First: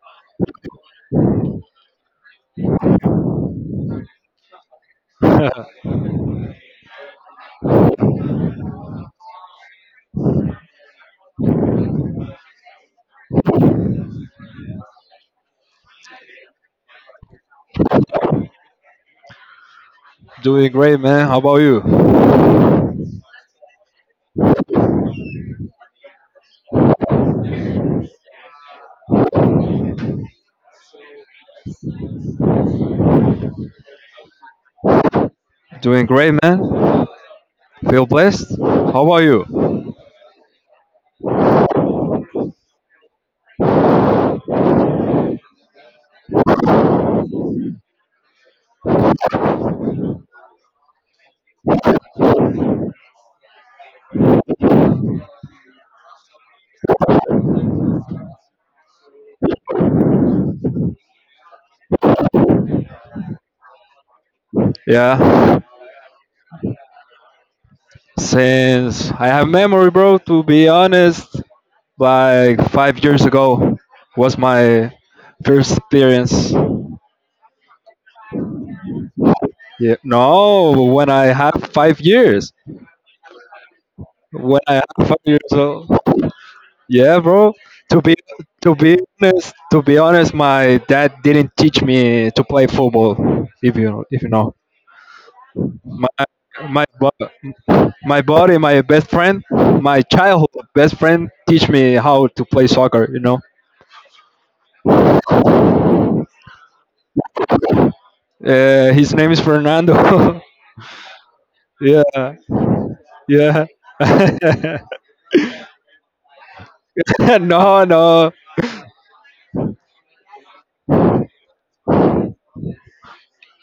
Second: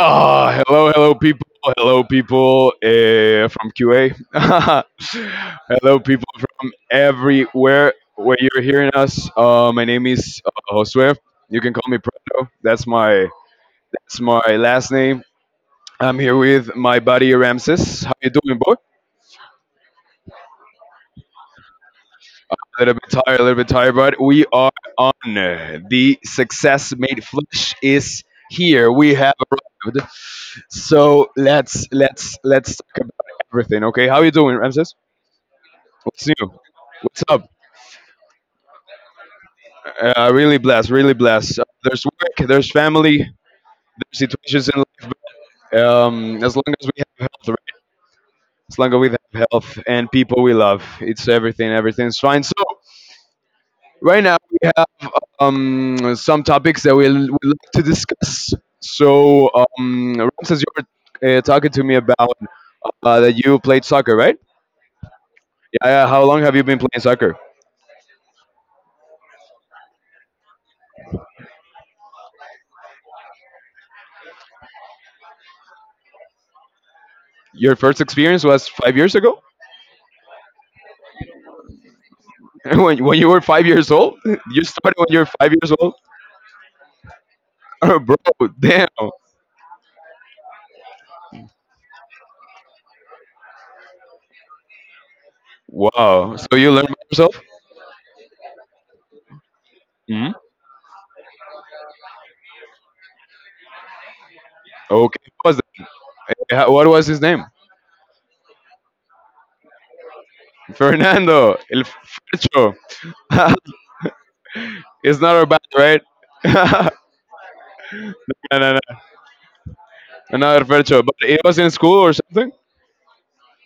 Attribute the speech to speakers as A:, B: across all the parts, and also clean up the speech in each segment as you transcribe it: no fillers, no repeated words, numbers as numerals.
A: Ah, hello, hello, people. Hello, people from QA. Hello, people from everywhere where you're hearing us. My name is Josue. You can call me Prado. That's my last name. I'm here with my buddy Ramses. How you doing, boy?
B: Doing great, man. How about you?
A: A little bit tired, a little bit tired, but we are on. The Success Made Flesh is here. We have arrived. So let's talk about everything. Okay, how you doing, Ramses?
B: Doing
A: What's
B: great,
A: new?
B: man.
A: What's up?
B: Feel blessed. How about you?
A: Really blessed, really blessed. There's work, there's family, there's situations in life. But, as long as we have health, right? As long as we have health and people we love, it's everything. Everything's fine. So right now we some topics that we'd like to discuss. So, Ramses, you were talking to me about that you played soccer, right?
B: Yeah.
A: Yeah, yeah. How long have you been playing soccer?
B: Since I have memory, bro, to be honest, like 5 years ago was my first experience.
A: Your first experience was 5 years ago?
B: Yeah. No, when I had 5 years.
A: When you were 5 years old?
B: When
A: You
B: I
A: started when
B: had five
A: you were five
B: years
A: years
B: old.
A: old?
B: Yeah, bro. To be
A: Bro,
B: to
A: damn.
B: be honest, to be honest, my dad didn't teach me to play football. If you know, my
A: Wow. So you
B: my
A: learned by
B: bu-
A: yourself?
B: my buddy, my best friend, my
A: Hmm.
B: childhood best friend, teach me how to play soccer. You know,
A: Okay. What was that? What was his name?
B: his name is Fernando.
A: Fernando El
B: yeah,
A: Fercho.
B: yeah.
A: It's not our bad, right? No,
B: no, no.
A: no, no. Another Fercho, but it was in school or something.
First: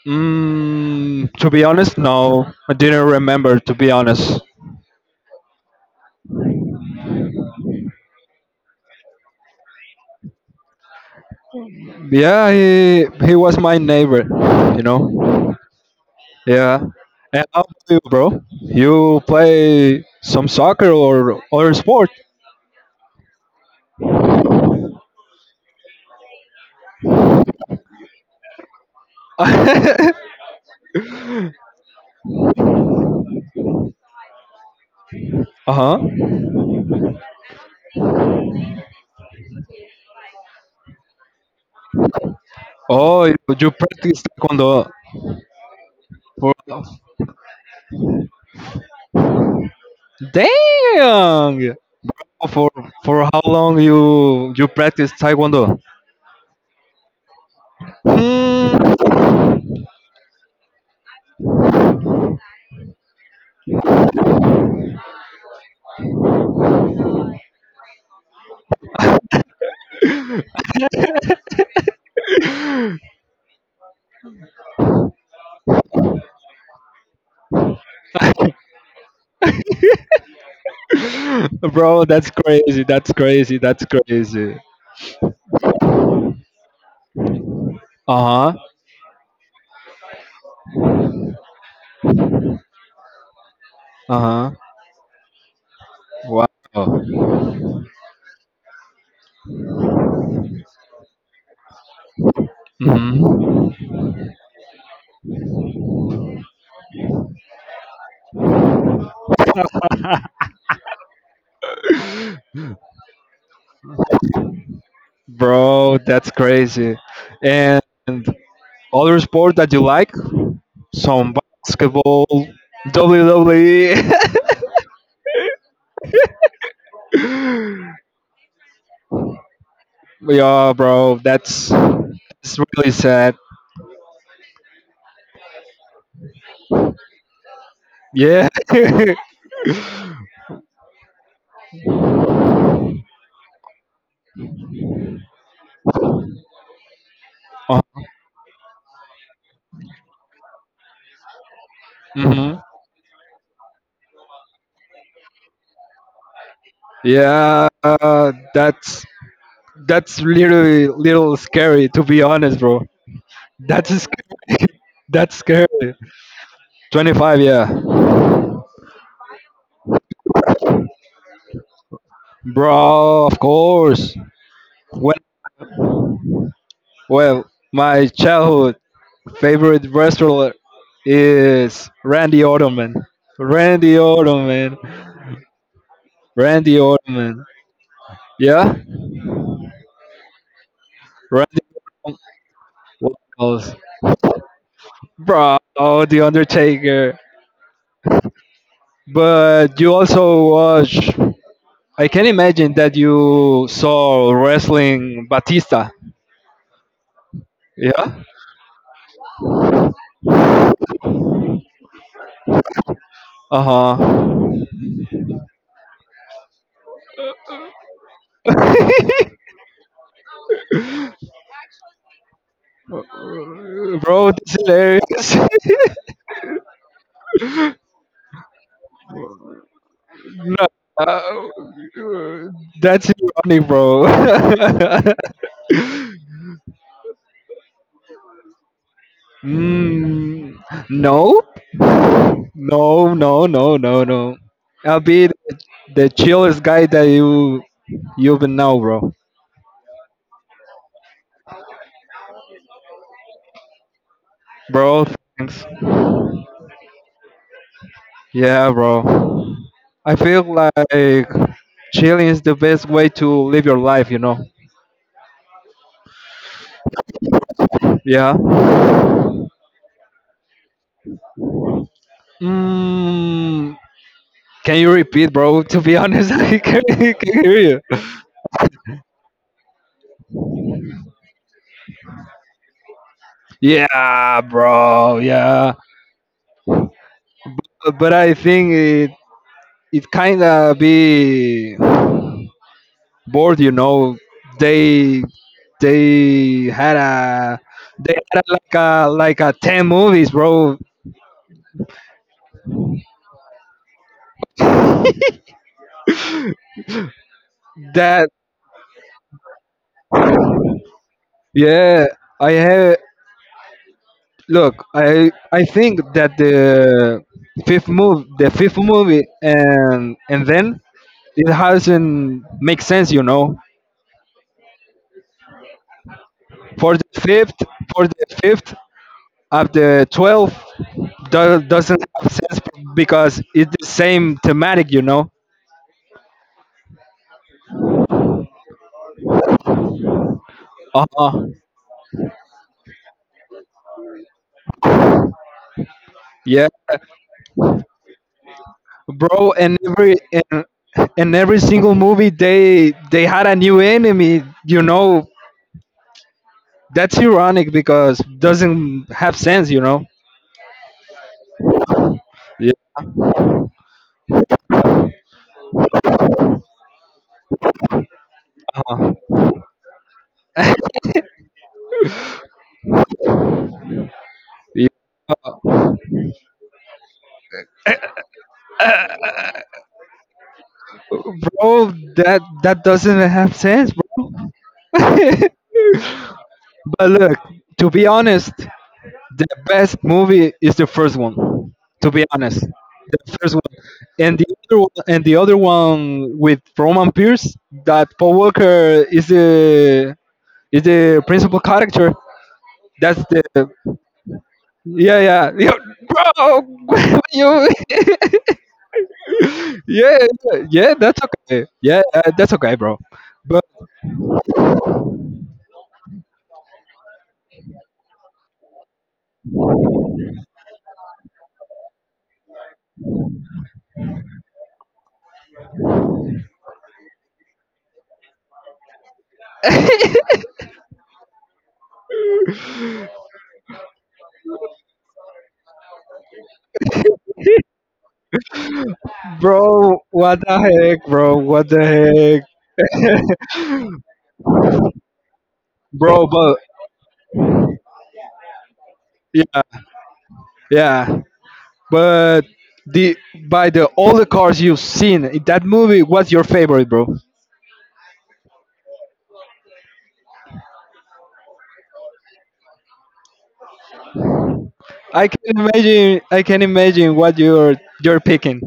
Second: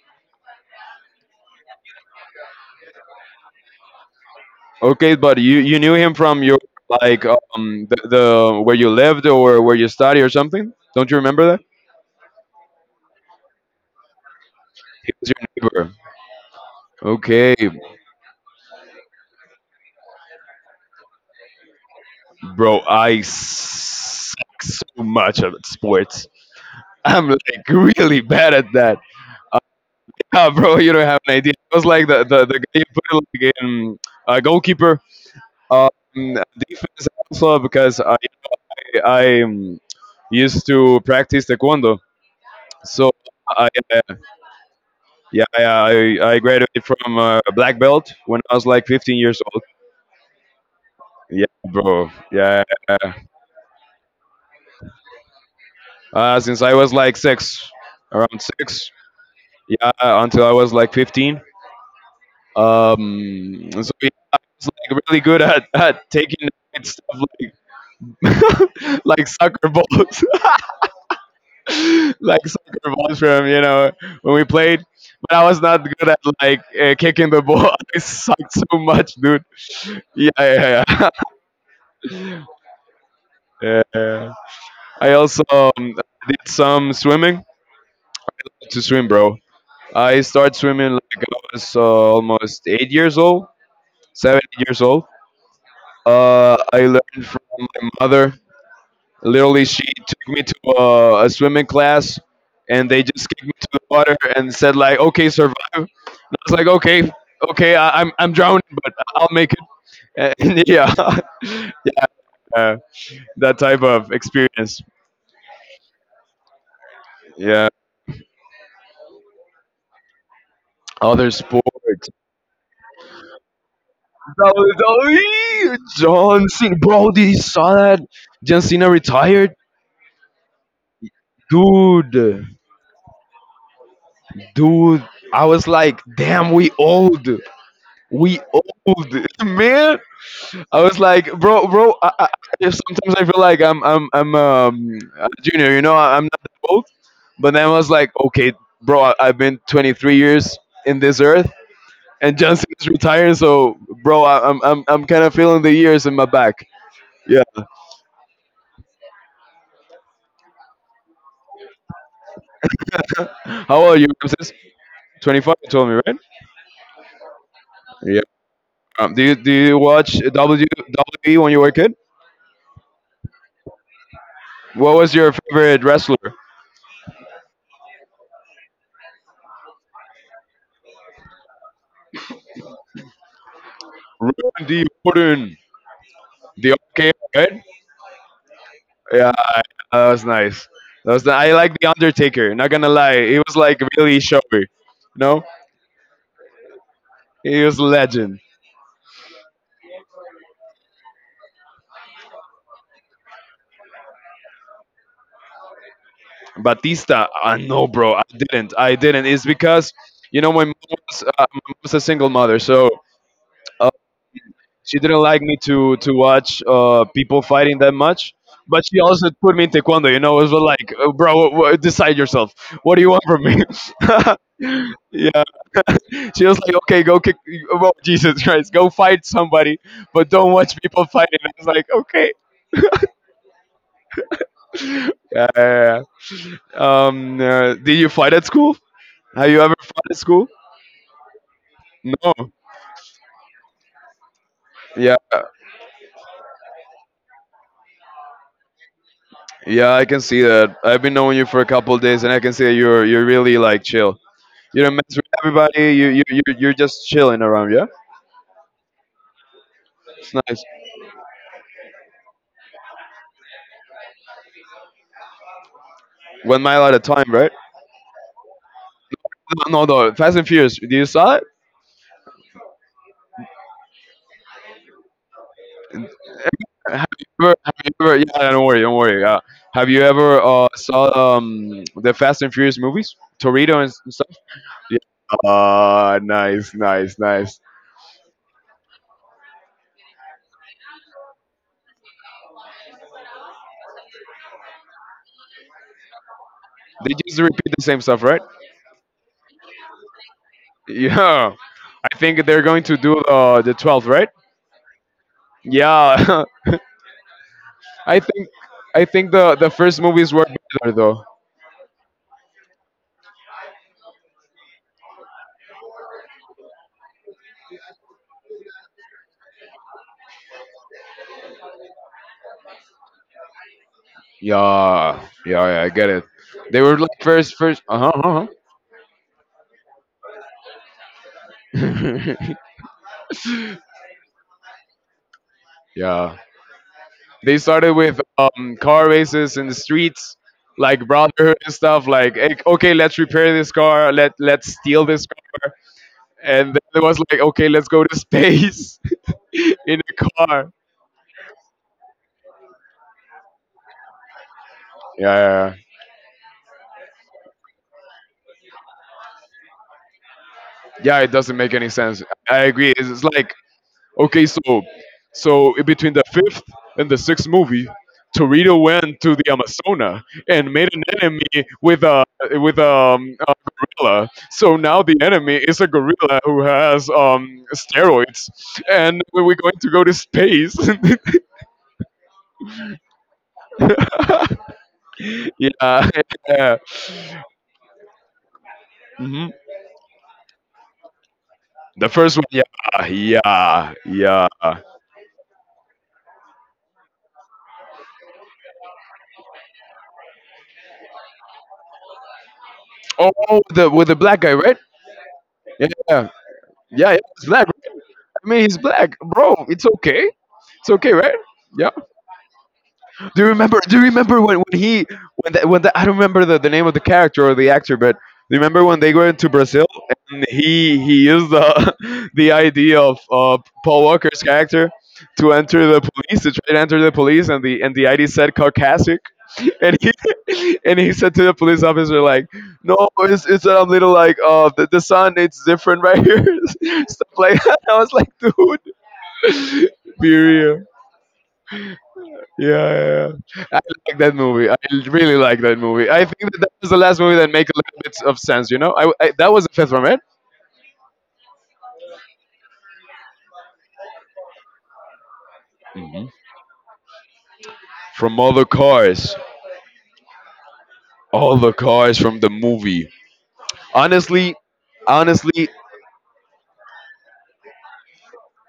B: Mm, to be honest, no, I didn't remember. To be honest,
A: Okay, but you knew him from your, like the where you lived or where you study or something. Don't you remember that?
B: yeah, he was my neighbor. You
A: He was
B: know,
A: your neighbor.
B: yeah. And
A: Okay,
B: how about you, bro? You play some soccer or other sport?
A: bro, I suck so much at sports. I'm like really bad at that.
B: uh
A: Ah, bro, you don't have an idea. It was like the guy you put like in goalkeeper, um,
B: huh.
A: defense also because I used to practice taekwondo. So
B: Oh, you,
A: I,
B: you
A: uh,
B: practice taekwondo
A: yeah, yeah, I
B: for
A: graduated from black belt when I was like 15 years old. Yeah,
B: dang.
A: bro. Yeah,
B: For
A: yeah.
B: how long you practice taekwondo?
A: Since I was like six, around six.
B: Hmm.
A: Yeah, until I was like 15. So he's like really good at taking stuff like like soccer balls, like soccer balls from when we played. But I was not good at like kicking the ball. I sucked so much, dude. Yeah, yeah, yeah.
B: Bro, that's crazy. That's crazy. That's
A: Yeah.
B: crazy.
A: I also did some swimming
B: Uh huh.
A: to swim, bro. I started swimming like I was almost 8 years old,
B: Uh
A: seven
B: huh.
A: eight years old.
B: Wow.
A: I learned from my mother. Literally, she took me to a swimming class, and they just kicked me
B: Hmm.
A: to the water and said like, "Okay, survive." And I was like, "Okay, okay, I'm drowning, but I'll make it." And yeah, yeah, that type of experience.
B: Bro, that's crazy.
A: Yeah,
B: And other sport that you like? Some
A: other sports.
B: basketball, WWE.
A: WWE, John Cena, bro. Did you saw that? John Cena retired,
B: yeah, bro.
A: dude,
B: That's really sad.
A: dude. I was like, damn, we
B: Yeah.
A: old, man. I was like, bro, bro. Sometimes I feel like I'm a junior. I'm not that old. But then I
B: uh
A: was like, okay, bro. I've been 23 years in this earth, and
B: hmm.
A: John Cena's retired. So, bro, I'm kind of feeling the years in my back. Yeah.
B: Yeah, that's literally little scary to be honest, bro.
A: How
B: That's a
A: are you?
B: sc- that's
A: 25,
B: scary.
A: you told me, right?
B: 25, yeah,
A: Yeah. Do you watch WWE when you were a kid?
B: bro. Of course.
A: What
B: When
A: was your favorite wrestler?
B: well, my childhood favorite wrestler is Randy Orton, man. Randy Orton, man.
A: Randy Orton, the
B: Randy Orton,
A: okay,
B: man.
A: right?
B: Yeah,
A: Yeah, that was nice. I
B: Randy
A: like the
B: Orton.
A: Undertaker. Not gonna
B: What
A: lie, he was
B: else,
A: like really showy. No,
B: bro? The Undertaker.
A: he was a legend.
B: But you also watch. I can imagine that you saw wrestling Batista.
A: Batista, no, bro,
B: Yeah.
A: I didn't. I didn't. It's because my mom's a single mother, so
B: Uh
A: uh,
B: huh.
A: she didn't like me to watch people fighting that much, but she also put me in taekwondo. It was like, bro, decide yourself. What do you want from me?
B: Bro, that's hilarious.
A: Yeah, she was like, okay, go kick. Well, Jesus Christ, go fight somebody, but don't
B: no,
A: watch people fighting.
B: uh,
A: I was like, okay."
B: that's ironic, bro.
A: Yeah. Yeah, yeah. Did you fight at school? Have you ever fought at school?
B: mm, no,
A: No.
B: no, no, no, no, no. I'll
A: Yeah.
B: be the chillest guy that you've been now, bro.
A: Yeah, I can see that. I've been knowing you for a couple of days, and I can see that you're really like chill. You don't
B: Bro,
A: mess with
B: thanks.
A: everybody. You're just chilling around. Yeah,
B: Yeah, bro. I
A: it's
B: feel
A: nice.
B: like chilling is the best way to live your life, you know?
A: One mile at a time, right?
B: Yeah.
A: No, no, no. Fast and Furious. Do you saw it?
B: Mm, can you repeat, bro? To be honest,
A: Have
B: I
A: you
B: can
A: ever?
B: hear
A: Have
B: you.
A: you ever? Yeah, yeah, don't worry, don't worry. Yeah. Have you ever saw the Fast and Furious movies? Torito and.
B: Yeah, bro. Yeah.
A: Ah, nice, nice, nice.
B: But I think it kind of be bored, you know. They they had
A: They just
B: a
A: repeat the same
B: they
A: stuff,
B: had
A: right?
B: a, like a like a 10 movies, bro.
A: Yeah, I think they're going to do the 12th, right? Yeah, I
B: That
A: think I think the first movies were better though.
B: yeah. I have Look, I think that the the fifth movie, and then it hasn't make sense, you know.
A: Yeah, yeah, yeah, I get it. They
B: For
A: were
B: the
A: like first,
B: fifth,
A: first, uh
B: for
A: huh,
B: the
A: uh
B: fifth of the twelfth, doesn't have
A: huh.
B: sense because it's the same thematic, you know.
A: Yeah. They started with car races in the streets,
B: Uh
A: like
B: huh.
A: brotherhood and stuff. Like, "Hey, okay, let's repair this car. Let's steal this car.
B: Yeah,
A: And then it was like, okay, let's go to space
B: bro. And
A: in
B: every
A: a
B: and,
A: car."
B: and every single movie, they had a new enemy, you know.
A: Yeah, yeah, yeah.
B: That's ironic because doesn't have sense, you know.
A: Yeah, it doesn't make any sense. I agree. It's like, okay, so in between the fifth and the sixth movie, Torito
B: Yeah.
A: went to the Amazona and made an enemy with a gorilla. So
B: Yeah.
A: now the enemy is a gorilla who has steroids, and we're going to go to space.
B: Oh, that that doesn't have sense, bro.
A: Yeah, yeah.
B: but look, to be honest, the
A: hmm
B: best movie is the first one. To
A: The
B: be
A: first one,
B: honest,
A: yeah,
B: the first one,
A: yeah,
B: and the
A: yeah.
B: other one, and the other one with Roman Pierce, that Paul Walker is the principal character. That's the
A: Oh, the with the black guy, right?
B: Yeah, yeah,
A: Yeah, yeah,
B: yeah, bro.
A: yeah. It's
B: you
A: black. I mean, he's black, bro. It's
B: yeah,
A: okay. It's
B: yeah,
A: okay,
B: that's
A: right?
B: okay,
A: Yeah.
B: yeah, that's okay, bro.
A: Do you
B: But
A: remember? Do you remember when he when that when the, I don't remember the name of the character or the actor, but do you remember when they went to Brazil and he used the the idea of Paul Walker's character to try to enter the police and the ID said Caucasic. And he and he said to the police officer like, "No, it's a little like the sun. It's different right here, stuff like that." I was like, "Dude,
B: Bro,
A: be
B: what the
A: real."
B: heck, bro? What the
A: Yeah, yeah, yeah. I like that movie. I really like that movie.
B: bro
A: I think
B: but
A: that, that was the last movie that made a little bit of sense. You know, I That was the
B: yeah,
A: fifth one, right?
B: yeah, but the by the all the cars you've seen in that movie,
A: hmm
B: what's your favorite, bro?
A: From all the cars from the movie. Honestly,
B: I can
A: honestly,
B: imagine, I can imagine what you're picking.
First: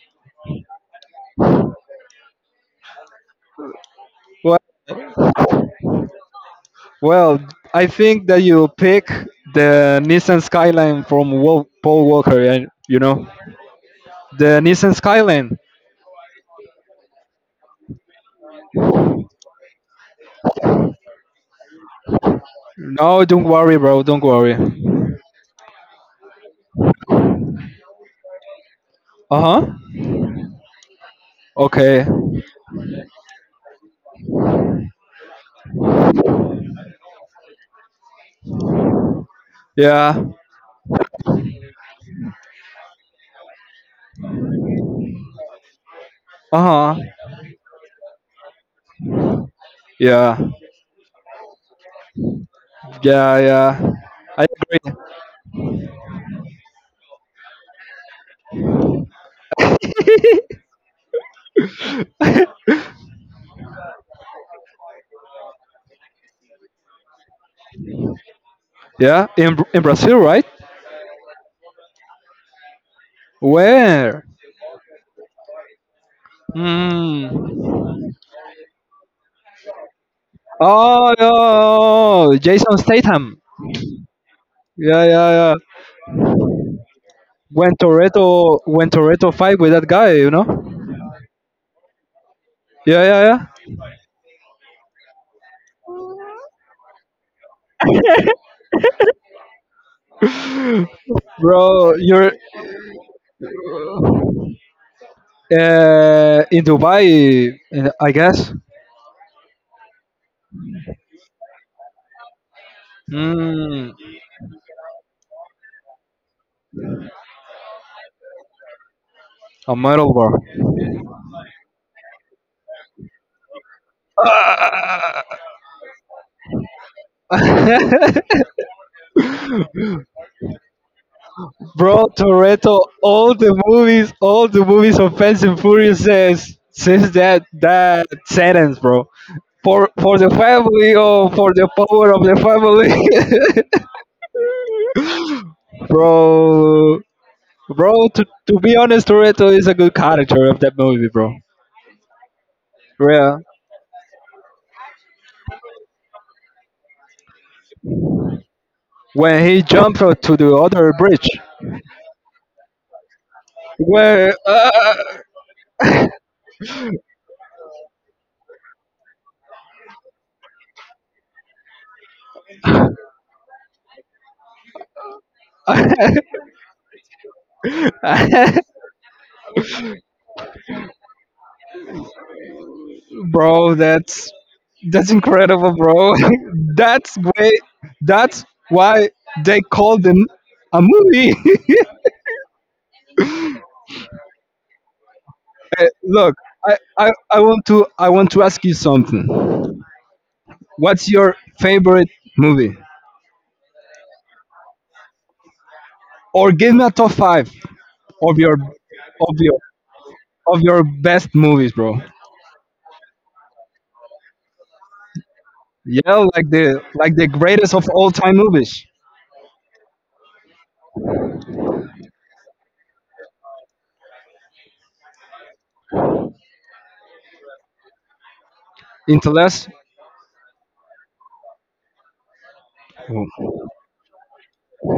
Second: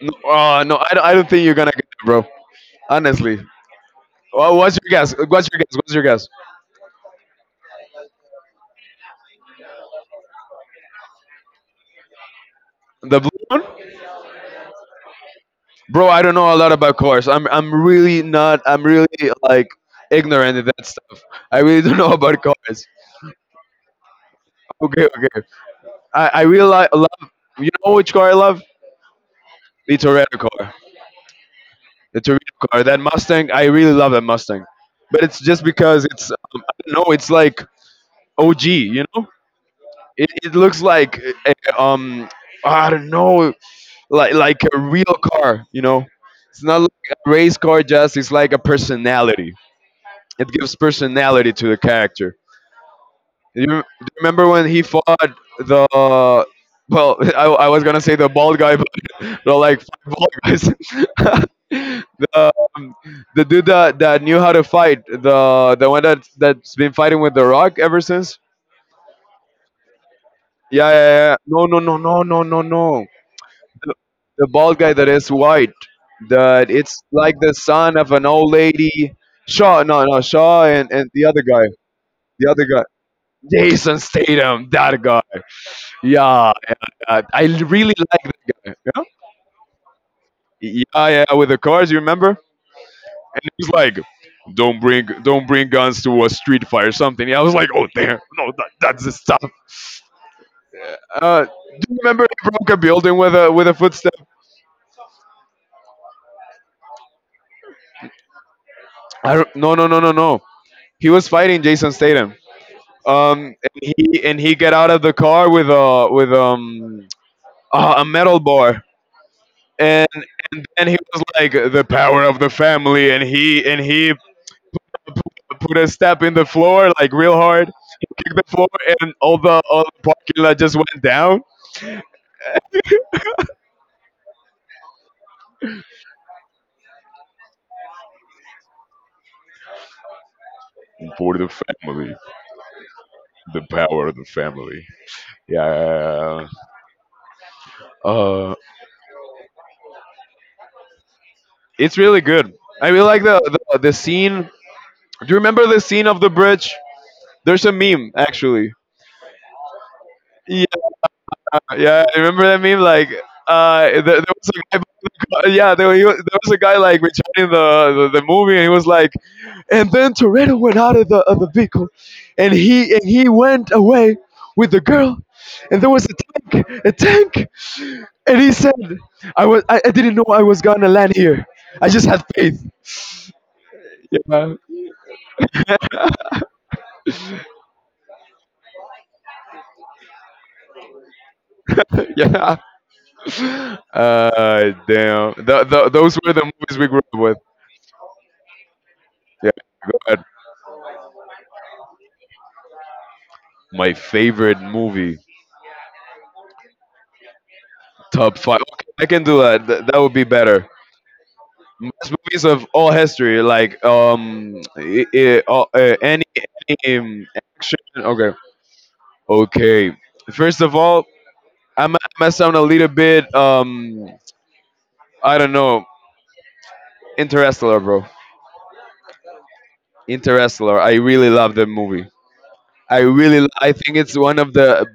A: no, no, I don't think you're gonna get it, bro. Honestly,
B: Well,
A: what's your guess? What's your guess? What's your guess?
B: well, I think that you pick the Nissan Skyline from Paul Walker, and you
A: The
B: know,
A: blue one,
B: the Nissan Skyline.
A: bro. I don't know a lot about cars. I'm really not. I'm really like ignorant of that stuff. I really don't know about cars.
B: No, don't worry, bro, don't worry.
A: Okay, okay. I really like, love, you know which car I love?
B: Uh-huh.
A: The Toretto car.
B: Okay.
A: The Toretto car. That Mustang, I really love that Mustang. But it's just because it's, no, it's like OG, you know?
B: Yeah.
A: It looks like a, I don't know, like a real car, you know? It's not like
B: Uh-huh.
A: a race car just, it's like a personality.
B: Yeah.
A: It gives personality to the character.
B: Yeah,
A: Do
B: yeah,
A: you
B: I
A: remember when he
B: agree.
A: fought the, well, I was going to say the bald guy. They're like five ball guys. the, um, the dude that knew how to fight, the one that that's been fighting with the Rock ever since.
B: Yeah, in in Brazil, right?
A: Yeah, yeah, yeah. No, no, no, no, no, no, no. The,
B: Where?
A: the bald guy that is white, that it's like the
B: Mm.
A: son of an old lady. Shaw, no, no, Shaw, and
B: Oh, yeah,
A: the other
B: Jason
A: guy,
B: Statham.
A: Jason Statham, that
B: Yeah,
A: guy.
B: yeah, yeah.
A: Yeah, yeah, yeah. I
B: When
A: really like
B: Toretto
A: that.
B: when
A: Yeah,
B: Toretto fight with that guy, you know?
A: yeah, yeah, with the cars. You remember?
B: Yeah, yeah,
A: And
B: yeah.
A: he's like, don't bring guns to a street fight or something." I was like, "Oh damn, no, that's the stuff." Do
B: Bro,
A: you remember
B: you're
A: he broke a building with a footstep?
B: Uh, in Dubai, I guess.
A: I don't, no, no, no, no, no. He was fighting Jason Statham. Um, and
B: Mm.
A: he and he got out of the car with a metal bar,
B: A
A: and
B: metal bar.
A: then he was like the power of the family, and he put a step in the floor like real hard, kicked the floor, and all the parking lot just went down.
B: Bro, Toretto, all the movies of Fast and Furious says that that sentence, bro. For the family, or
A: For the
B: for the power
A: family,
B: of the
A: the
B: family.
A: power of the family. Yeah, yeah,
B: bro. Bro,
A: yeah.
B: to be honest, Toretto is a good character of that movie, bro.
A: It's really good. I really like
B: Yeah,
A: the scene. Do you remember the scene of the bridge? There's a meme actually.
B: when he jumped to the
A: Yeah,
B: other bridge,
A: yeah, I remember that meme. Like, there
B: where.
A: was a guy. Yeah, there was a guy like returning the movie, and he was like, and then Toretto went out of the vehicle, and he went away with the girl, and there was
B: Uh,
A: a tank, and he said, I didn't know I was gonna land here, I just had faith.
B: bro, that's
A: Yeah,
B: that's incredible, bro. that's why that's why they called them a movie.
A: yeah. Damn. Th th those
B: Look,
A: were the
B: I,
A: movies we grew up
B: I, I
A: with.
B: want to I want to ask you
A: Yeah.
B: something.
A: Go ahead.
B: What's your favorite movie?
A: My favorite movie,
B: Or give me a top five of
A: top
B: your
A: five. Okay, I can
B: of
A: do
B: your
A: that. Th- that would be
B: of
A: better.
B: your best movies, bro.
A: Best movies of all history, like
B: Yeah,
A: any
B: like the greatest
A: action.
B: of all
A: Okay,
B: time movies.
A: okay. First of all, I might sound a little bit, I don't know, Interstellar, bro.
B: Interless.
A: Interstellar. I really love that movie. I really, I think it's one of the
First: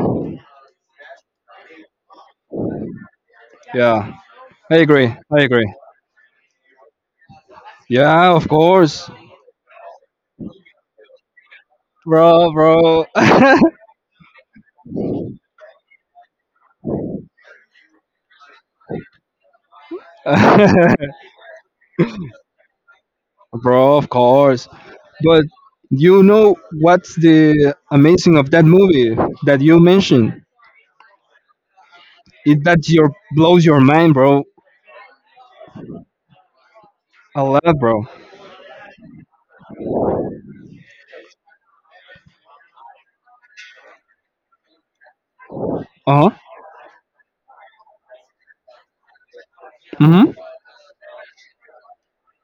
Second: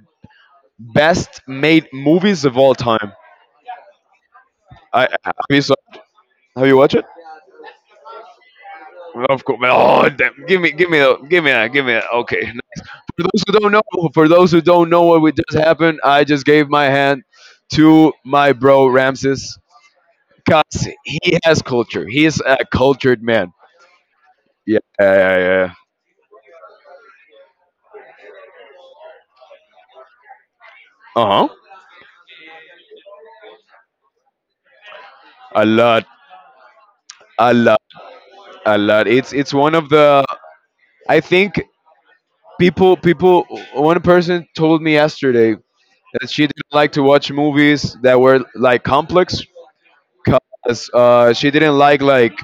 A: best made movies of all time.
B: Yeah, I
A: I
B: agree.
A: have
B: I
A: you
B: agree.
A: saw, Have you watched it?
B: Yeah, of course.
A: Of course. Oh, damn. Give me, a, give me, a, give me. A, Okay.
B: Bro, bro.
A: For those who don't know, for those who don't know what would just happen, I just gave my hand to my bro Ramses because he has culture. He is a cultured man.
B: bro. Of course,
A: Yeah, yeah,
B: but
A: yeah.
B: you know what's the amazing of that movie that you mentioned?
A: Uh huh.
B: It that your blows your mind, bro.
A: A lot,
B: A
A: a
B: lot,
A: lot,
B: bro.
A: a lot. It's one of the. I think people. One person told me yesterday
B: Uh huh.
A: that she didn't like to watch movies that were like complex
B: Mhm.
A: because she didn't like like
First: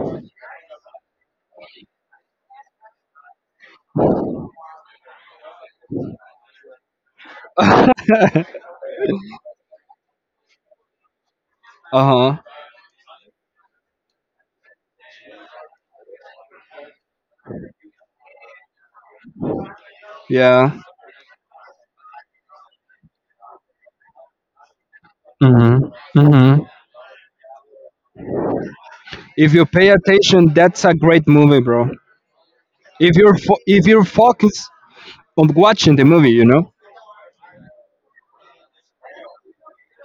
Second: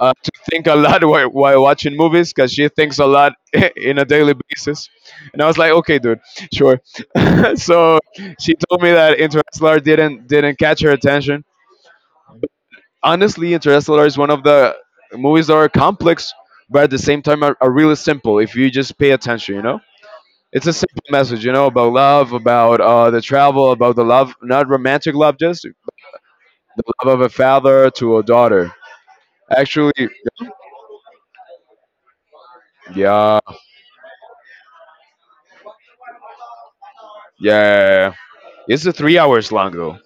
A: uh, to think a lot while watching movies because she thinks a lot in a daily basis, and I was like, okay, dude, sure.
B: uh
A: So she told me that Interstellar didn't catch her attention.
B: huh.
A: Honestly, Interstellar is one of the movies that are complex, but at the same time are really simple if you just pay attention, you know. It's
B: Yeah.
A: a simple message, you know, about love, about, the travel, about the love, not romantic love, just the
B: Mhm. Mhm.
A: love of a father to a daughter,
B: If you pay
A: actually.
B: attention, that's a great movie, bro. If you're
A: Yeah,
B: fo- if you're focused on watching the movie, you know.
A: yeah. It's a 3 hours long though.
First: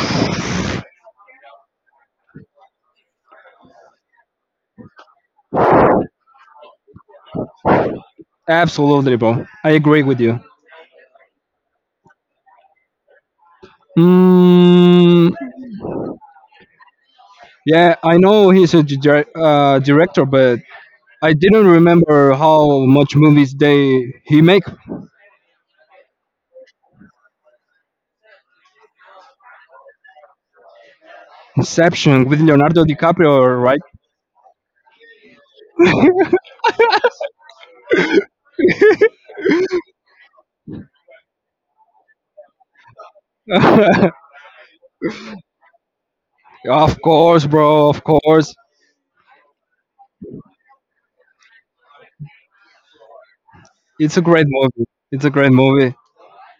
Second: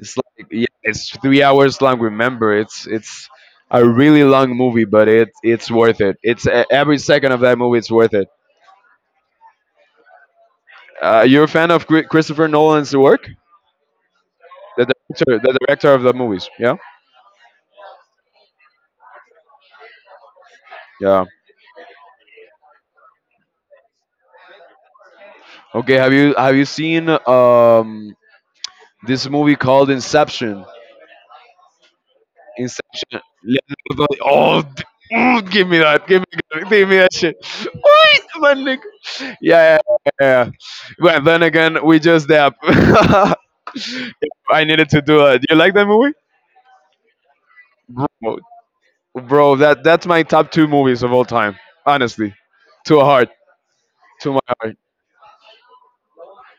A: It's like, yeah, it's 3 hours long. Remember, it's a really long movie, but it's worth it. It's every second of that movie. It's worth it.
B: Absolutely, bro. I agree with you.
A: You're a fan of Christopher Nolan's work,
B: Mm,
A: the director of the movies. Yeah,
B: yeah, I know he's a director, but
A: yeah.
B: I didn't remember how much movies they he make.
A: Okay, have you seen this movie called Inception?
B: Inception with Leonardo
A: Inception.
B: DiCaprio, right?
A: Give me that. Give me that shit. What, yeah, yeah, yeah. Well, then again, we just dab. I needed to do that. You like that movie,
B: of course, bro. Of
A: bro?
B: course,
A: Bro, that that's my top two movies of all time. Honestly, to a heart,
B: it's a
A: to my
B: great
A: heart.
B: movie. It's a great movie.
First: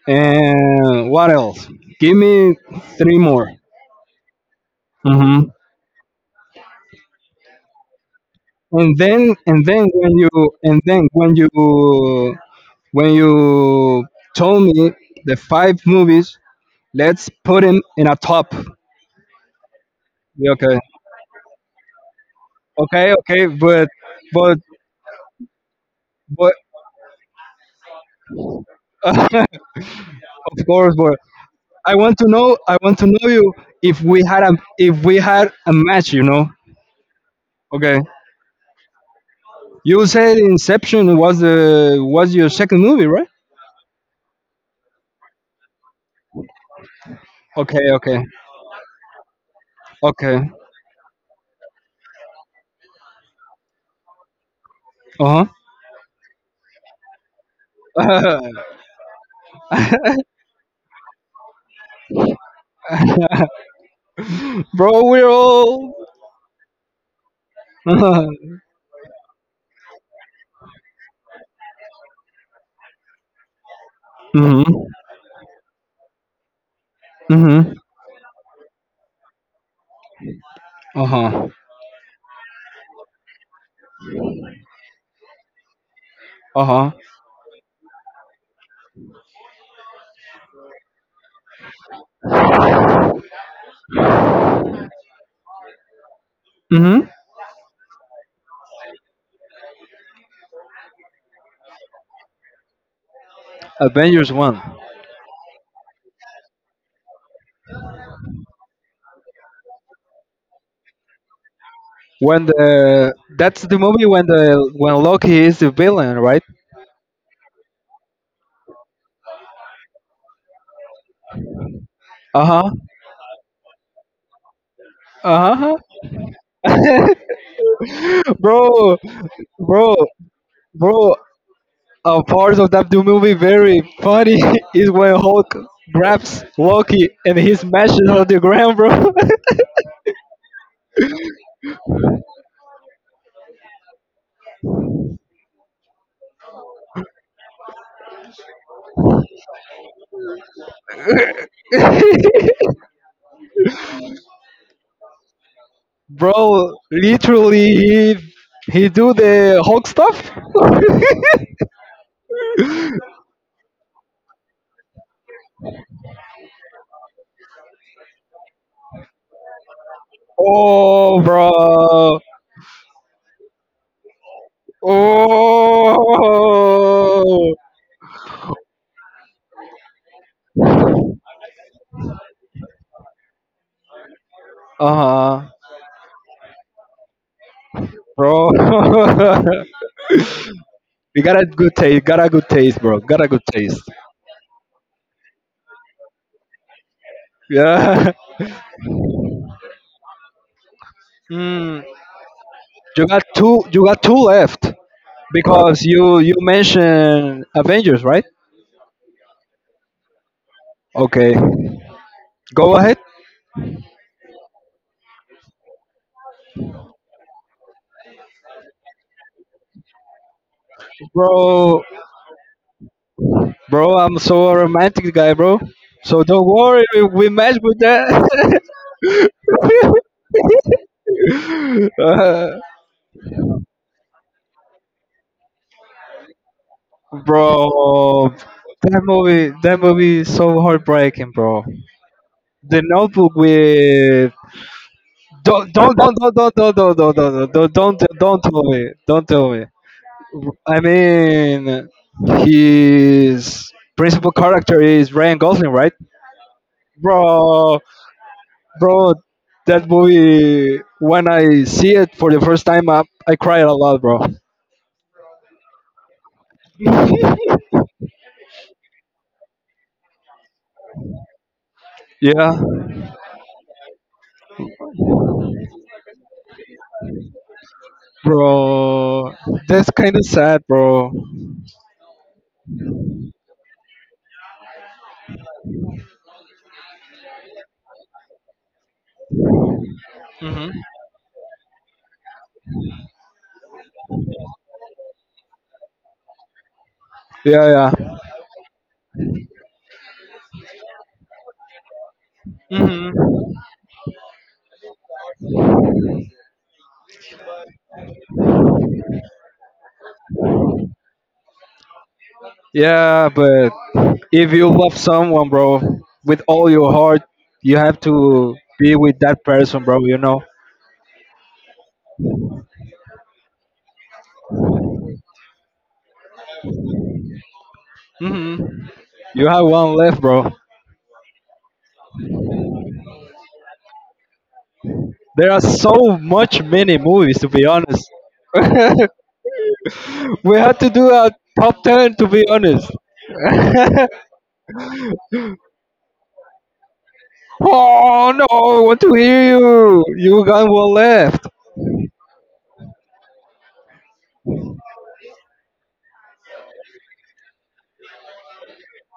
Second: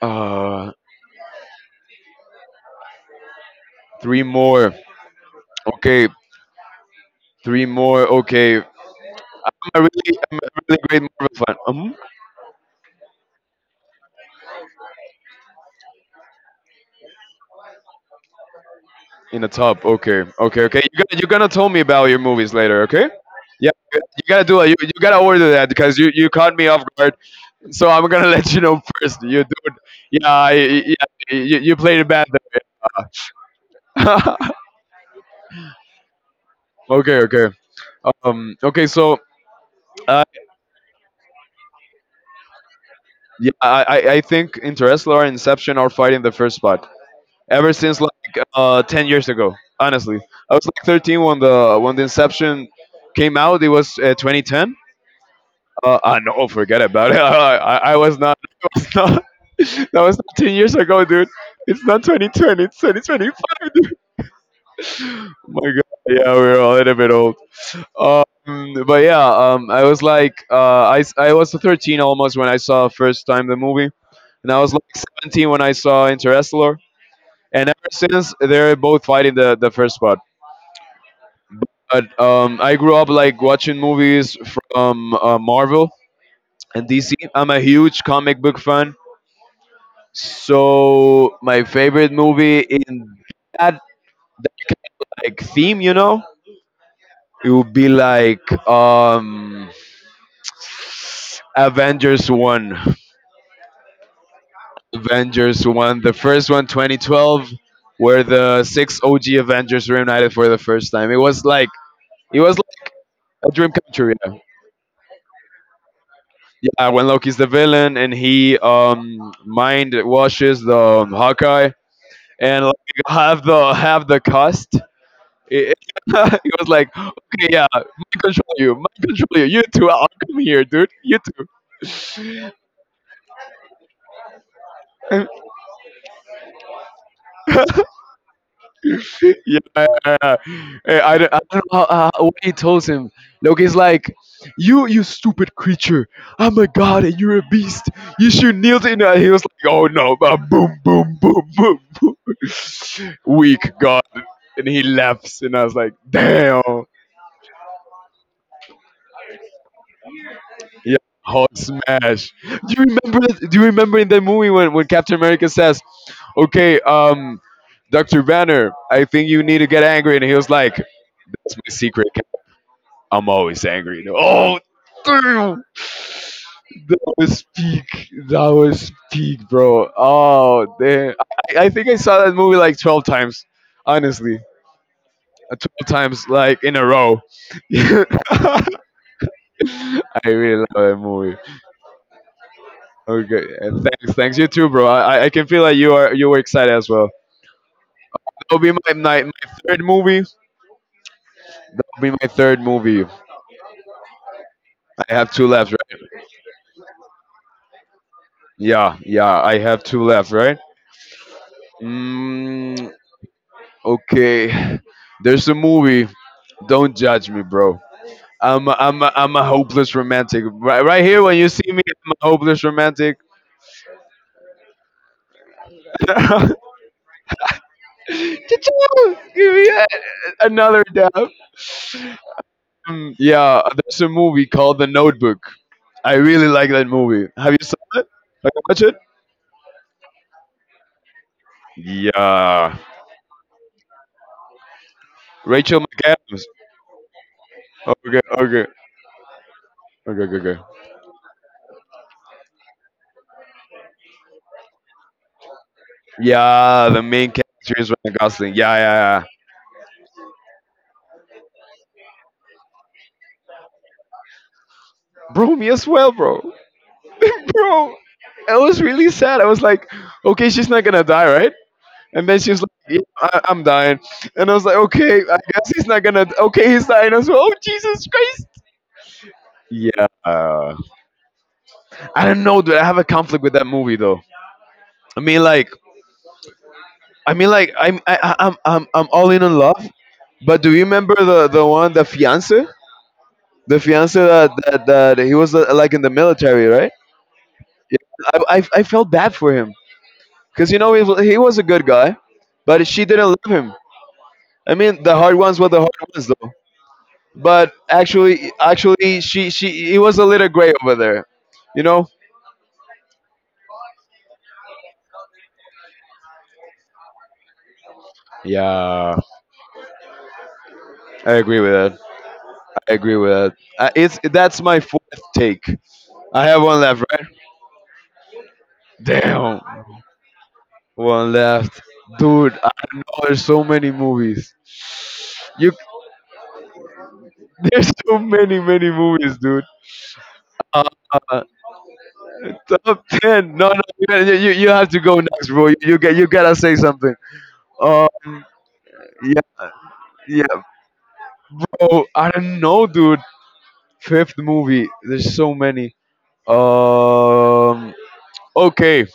A: Uh,
B: And what else? Give me three more.
A: Three more.
B: Hmm.
A: Okay, three more. Okay,
B: And then when you,
A: I'm a really
B: and
A: great
B: then
A: Marvel fan.
B: when you told me the five movies. Let's put him in a top.
A: In the top. Okay,
B: Yeah,
A: okay, okay. You're
B: okay,
A: gonna, you're gonna tell me about your movies later. Okay.
B: okay, okay,
A: Yeah, you gotta
B: but
A: do it. You gotta order that because you
B: but
A: caught me off guard. So I'm gonna let you know first. You,
B: of
A: dude, yeah, I- yeah,
B: course, but
A: you
B: I
A: played it
B: want
A: bad.
B: to know. I want to know you if we
A: There.
B: had a if we had a match. You know.
A: Okay, okay,
B: Okay.
A: okay. So,
B: You
A: uh,
B: said Inception was the was your second movie, right?
A: yeah, I think Interestelar and Inception are fighting the first spot ever
B: Okay,
A: since
B: okay,
A: like 10 years ago. Honestly,
B: okay.
A: I was like 13 when the Inception came out. It was 2010.
B: Uh
A: No, forget about it. I was not.
B: huh.
A: I was not that was 10 years ago, dude. It's not 2020. It's 2025.
B: Bro,
A: My
B: we're all.
A: god, yeah, we're a little bit old.
B: mhm.
A: But yeah, I was like, I was 13 almost when I saw first time the movie, and I was like 17 when I saw Interstellar, and
B: Mhm.
A: ever since they're both fighting the first part.
B: Uh huh.
A: But I grew up like watching movies from, Marvel
B: Uh
A: and
B: huh.
A: DC. I'm a huge comic book fan, so my favorite movie in that like theme, you know,
B: Mhm.
A: it would be like, Avengers 1.
B: Avengers one.
A: Avengers 1. The first one, 2012, where the six OG Avengers reunited for the first time. It was like, it
B: When
A: was like
B: the
A: a
B: That's
A: dream
B: the
A: come
B: movie
A: true.
B: when
A: Yeah.
B: the when Loki is the villain, right?
A: Yeah, when Loki's the villain and he mind washes the, Hawkeye,
B: Uh
A: and
B: huh.
A: like have the cost.
B: Uh
A: It,
B: huh.
A: it- he was like, okay, yeah, mind
B: bro,
A: control you, you too.
B: bro,
A: I'll come here, dude.
B: bro.
A: You
B: A part of that movie very funny is when
A: too.
B: Hulk grabs Loki and he smashes on the ground, bro.
A: Yeah, yeah, yeah. Hey, I don't, know how, what he tells him. Loki's like, You stupid creature! I'm a god, and you're a beast. You should kneel to." And he was like, "Oh no! Boom, boom, boom, boom, boom! Weak god!" And he laughs, and I was like,
B: bro,
A: "Damn!
B: literally, he do the Hulk stuff.
A: Yeah, hot smash!" Do you remember? That, do you remember in that movie when Captain America says, "Okay, Dr. Banner, I think you need to get angry. And he was like,
B: oh,
A: "That's my secret,
B: bro.
A: I'm always angry." Though. Oh, damn. That was
B: Oh.
A: peak. That was peak, bro. Oh, damn. I think I saw that movie like 12 times, honestly.
B: Uh huh.
A: Uh, 12 times, like in a row.
B: Bro.
A: I really love that
B: you
A: movie.
B: got a good taste. Got a good taste, bro. Got a
A: Okay,
B: good taste.
A: and thanks, thanks you too, bro. I can feel like you are, you were excited as well.
B: Yeah.
A: That'll be my, my third movie.
B: Mm,
A: That'll be my third
B: you
A: movie. I
B: got two. You got two left
A: have two left,
B: because
A: right?
B: you mentioned Avengers, right?
A: Yeah, yeah, I have two left, right?
B: Okay. Go
A: Mm,
B: ahead,
A: okay, there's a movie. Don't judge me, bro. I'm a hopeless romantic. Right, right here, when you see
B: bro.
A: me, I'm a hopeless romantic.
B: Bro, I'm so a romantic guy, bro. So don't
A: Cha-choo!
B: worry. We match with that.
A: Give me another dab.
B: Uh,
A: Yeah, there's a movie called The Notebook. I really like that movie. Have you seen it?
B: bro,
A: Have you watched it?
B: that movie. That movie is so heartbreaking, bro.
A: Yeah.
B: The Notebook with don't
A: Rachel McAdams. Okay,
B: don't tell
A: okay,
B: me. Don't tell me.
A: okay, okay, okay.
B: I mean, his principal character is Ryan Gosling, right?
A: Yeah, the main character
B: Bro,
A: is Ryan Gosling. Yeah, yeah,
B: bro,
A: yeah.
B: that movie. When I see it for the first time, I cried a lot, bro.
A: Bro, me as well, bro. Bro. It was really sad. I was like, okay, she's not gonna die, right? And then she
B: Yeah,
A: was like, yeah, I- I'm dying. And I was like, okay, I guess he's not gonna. Okay, he's dying as well. Oh, Jesus Christ.
B: bro, that's
A: Yeah.
B: kind of sad, bro.
A: I don't know, dude. I have a conflict with that movie, though. I mean, like, I mean, like, I'm, I'm all in on love. But do
B: Hmm.
A: you remember the one, the fiance that, that he was, like in the military, right?
B: Yeah, yeah.
A: I felt bad for him because, you know, he was a good guy, but she didn't love
B: Hmm.
A: him. I mean, the hard ones were the hard ones, though. But actually, actually, she it was a little gray over there, you know.
B: Yeah, but if you love someone, bro, with all your heart, you have to be
A: Yeah,
B: with that person, bro. You know.
A: I agree with that. I agree with that. It's that's my fourth take. I have one left, right?
B: Hmm. You
A: Damn,
B: have one left, bro.
A: one left, dude. I know there's so many movies.
B: There are
A: You
B: so much many movies, to be
A: there's
B: honest.
A: so many many movies, dude.
B: we have
A: Uh,
B: to do a
A: uh,
B: top 10, to be honest.
A: top ten. No, no, you have to go next, bro. You gotta say something.
B: oh no!
A: Um,
B: I want to
A: yeah,
B: hear you. You
A: yeah.
B: got one left.
A: Bro, I don't know, dude. Fifth movie. There's so many. Um. Okay,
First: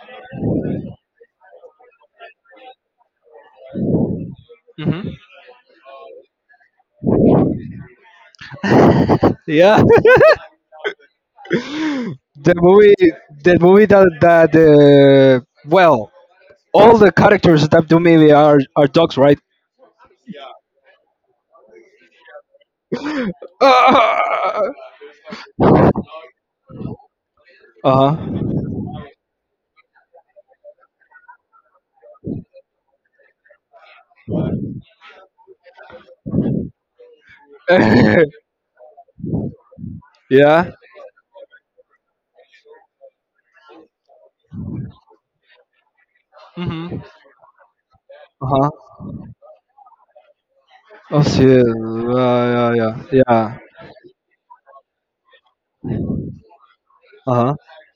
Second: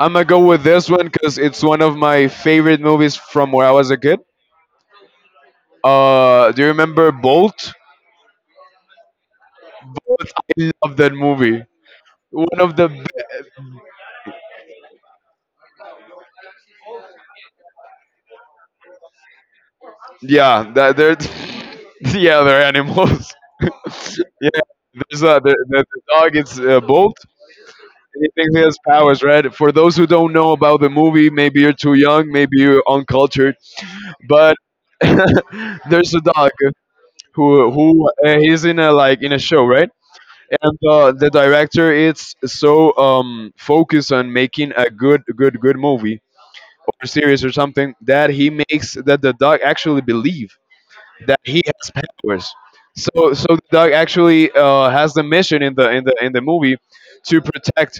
A: I'm gonna go with this one because it's one of my favorite movies from where I was a kid.
B: Hmm.
A: Do you remember Bolt?
B: Yeah,
A: Bolt. I love that movie.
B: the
A: One of the
B: movie,
A: best.
B: the movie that well, all the characters that do maybe are dogs, right?
A: Yeah, that they're. Yeah, they're animals. Yeah,
B: Uh
A: there's a the dog. It's, Bolt.
B: huh.
A: He thinks he has powers, right? For those who don't know about the movie, maybe you're too young, maybe you're uncultured, but there's a dog who he's in a like in a show, right?
B: yeah.
A: And, the director is so focused on making a good movie or
B: Mhm.
A: series or something that he
B: Uh
A: makes
B: huh.
A: that the dog actually believe
B: Oh
A: that he
B: shit.
A: has powers.
B: Yeah, yeah, yeah.
A: The dog actually, has the mission in the in the in the movie to
B: Uh huh.
A: protect,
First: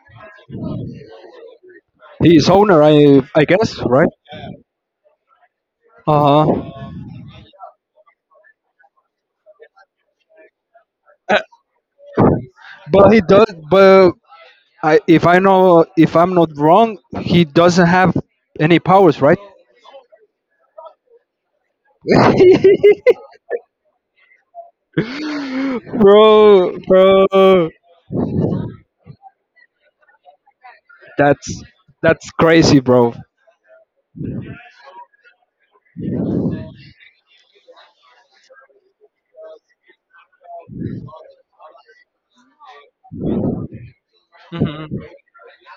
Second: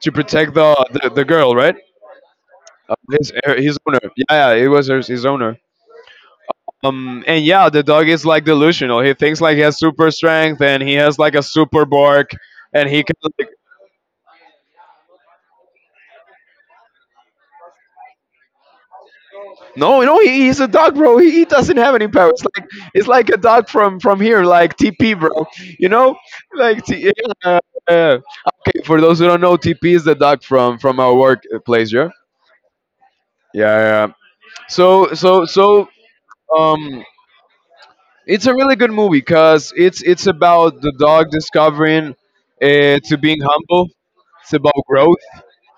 A: to protect the girl, right?
B: He's owner, I guess,
A: His owner,
B: right?
A: yeah, yeah, it was her, his owner.
B: Uh huh.
A: And yeah, the dog is like delusional. He thinks like he has super strength and he has like a super bark. And he
B: But
A: can
B: he
A: like,
B: does. But I, if I know, if I'm not wrong, he doesn't have any powers, right?
A: no he's a dog, bro. He doesn't have any power. It's like a dog from here, like TP, bro, you know.
B: bro,
A: Yeah, yeah,
B: bro.
A: yeah. Okay, for those who don't know, TP is the dog from our
B: That's
A: workplace. Yeah,
B: that's crazy, bro.
A: yeah, yeah, yeah. So um it's a really good movie because it's about the dog discovering, to being humble, it's about
B: Hmm.
A: growth.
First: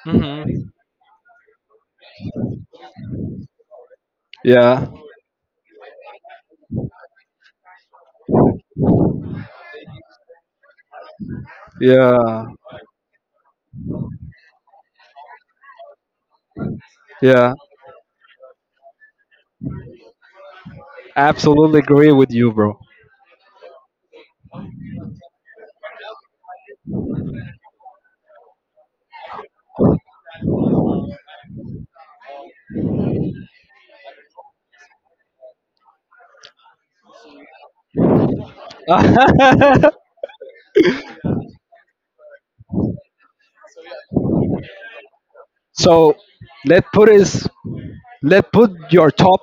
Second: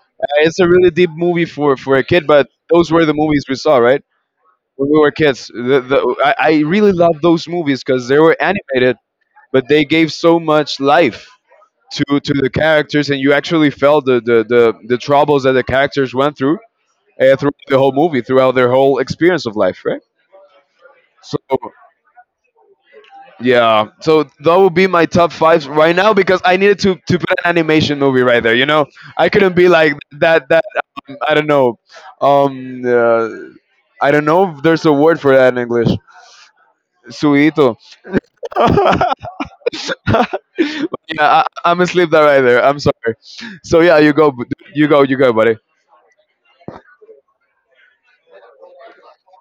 B: Hmm.
A: It's a really deep movie for a kid, but those were the movies we saw, right?
B: Yeah.
A: When we were kids. The, I really love those movies because they were animated, but they gave so much life to
B: Yeah,
A: the characters, and you actually felt the troubles that the characters went through
B: yeah,
A: throughout the whole movie, throughout their whole experience of life, right? So
B: absolutely agree with you, bro.
A: yeah, so that would be my top five right now because I needed to put an animation movie right there. I couldn't be like that I don't know um uh, I don't know if there's a word for that in English. Suito. Yeah, I'm asleep that right there. I'm sorry. So yeah, you go, bu- you go, buddy.
B: so let put is let put your top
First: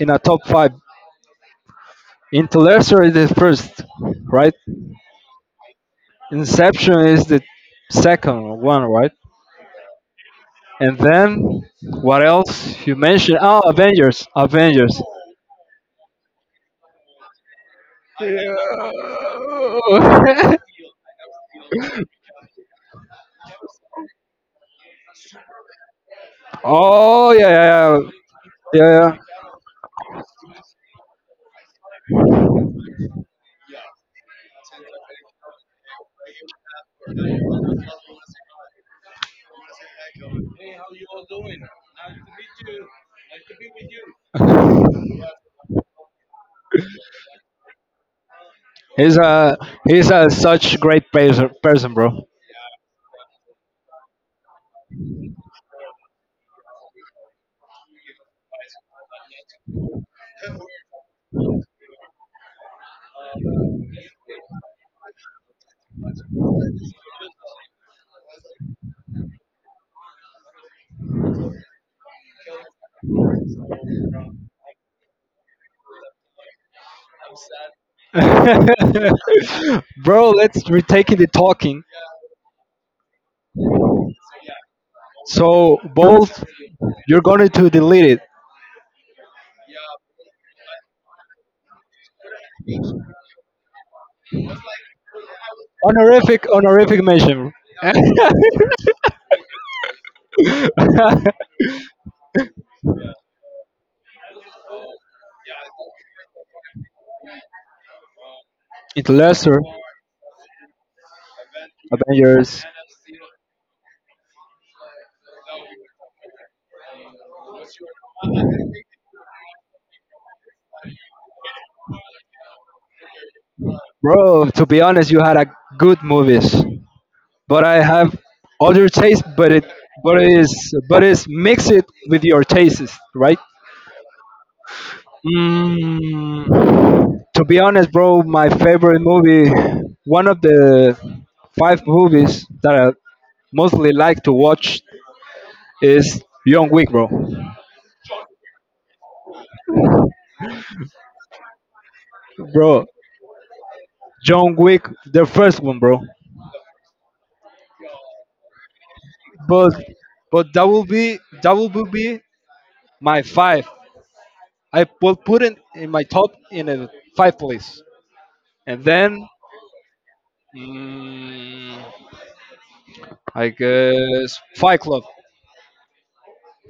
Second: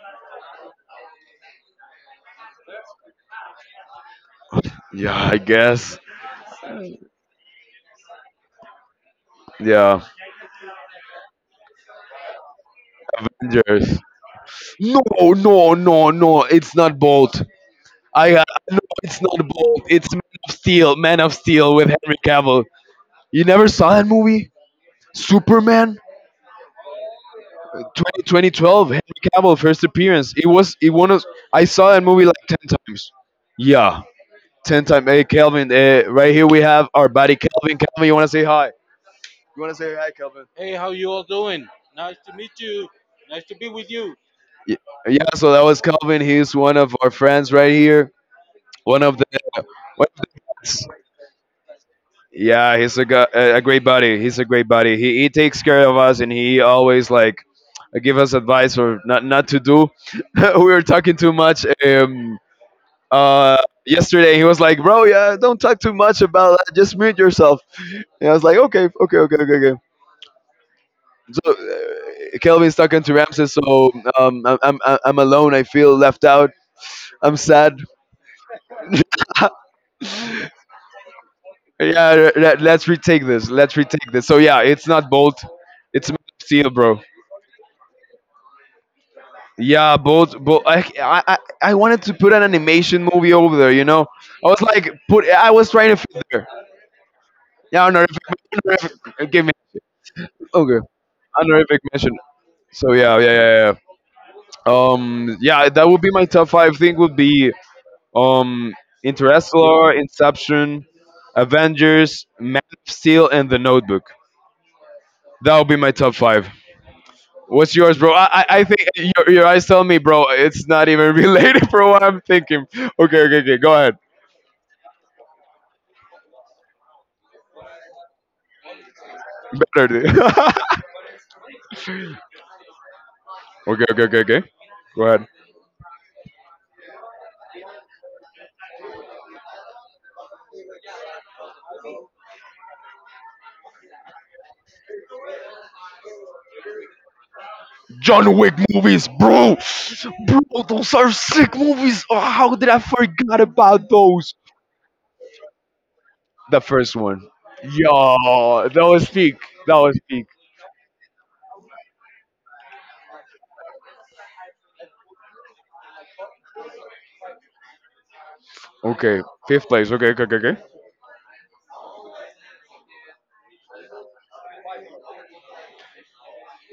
B: in a top five. Interstellar is the first, right?
A: Yeah, I guess.
B: Inception is the second one, right?
A: Yeah,
B: And then what else you mentioned? Oh,
A: Avengers.
B: Avengers, Avengers.
A: No, no, no, no. It's not Bolt. I no,
B: Yeah.
A: it's not Bolt. It's Man of Steel. Man of Steel with Henry Cavill. You never saw that movie? Superman
B: oh yeah, yeah, yeah,
A: 20 twenty
B: yeah,
A: twelve.
B: yeah.
A: Henry Cavill first appearance. It was it one of. I saw that movie like 10 times. Yeah. 10 time. Hey, Kelvin, right here we have our buddy Kelvin. Kelvin, you want to say hi? You want to say hi, Kelvin? Yeah, so that was Kelvin. He's one of our friends right here. One
B: He's
A: of the.
B: a he's a such great person, bro.
A: Yeah, he's a great buddy. He's a great buddy. He takes care of us, and he always like give us advice or not to do. We were talking too much uh, yesterday. He was like, "Bro, yeah, don't talk too much about that. Just mute yourself." And I was like, "Okay, okay, okay, okay, okay." So Kelvin's talking to Ramses. So I'm alone. I feel left out. I'm sad. Yeah,
B: Bro, let's retake the talking.
A: let's retake this. Let's retake this. So yeah, it's not Bolt.
B: So
A: It's Man
B: both,
A: of Steel, bro.
B: you're going to delete it.
A: Yeah, Bolt. Bolt. I wanted to put an animation movie over there. I was like, put. I was trying to fit
B: Honorific,
A: there.
B: honorific mention.
A: Yeah, honorific. Honorific give me okay. Honorific mention. So yeah, yeah, yeah, yeah. Yeah, that would be my top five. Thing would be. Um,
B: it's lesser.
A: Interstellar, Inception, Avengers, Man
B: Avengers.
A: of Steel, and The Notebook. That will be my top five. What's yours, bro? I think your eyes tell me, bro. It's not even related for what I'm thinking. Okay, okay, okay. Go ahead.
B: Bro, to be honest, you had a good movies. But I have other taste,
A: Better, dude.
B: but it is
A: Okay,
B: but it's mix it with your tastes, right?
A: okay, okay, okay. Go ahead.
B: Mm, to be honest, bro, my favorite movie, one of the five movies that I mostly like to watch is John Wick, bro.
A: John Wick movies, bro. Bro, those are sick movies. Oh, how did I
B: Bro,
A: forget about those?
B: John Wick, the first one, bro.
A: The first one. Yo, that was peak. That
B: But
A: was peak.
B: but that will be my five. I will put it in my top in a five place, and
A: Okay,
B: then
A: fifth place. Okay, okay, okay, okay.
B: mm, I guess Fight Club.